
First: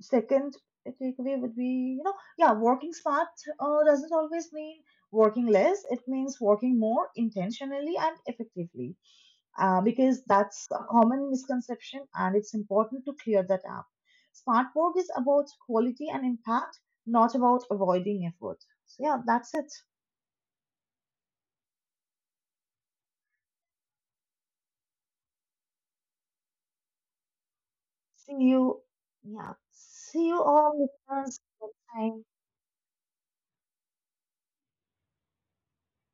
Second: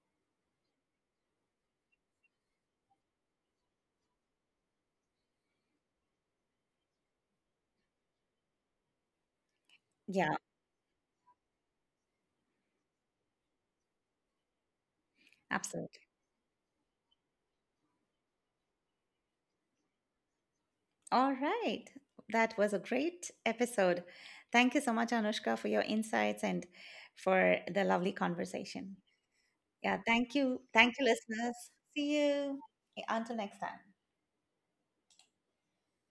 A: second takeaway would be you know yeah working smart doesn't always mean working less. It means working more intentionally and effectively, because
B: Yeah,
A: that's a common misconception and it's important to clear that up. Smart work is about
B: absolutely.
A: quality and impact, not about avoiding effort, so yeah that's it.
B: All right. That was a great episode. Thank you so much, Anushka, for your insights and for the lovely
A: See you.
B: conversation.
A: Yeah,
B: Yeah,
A: see
B: thank
A: you
B: you.
A: all
B: Thank you,
A: listeners
B: listeners.
A: next
B: See
A: time.
B: you until next time.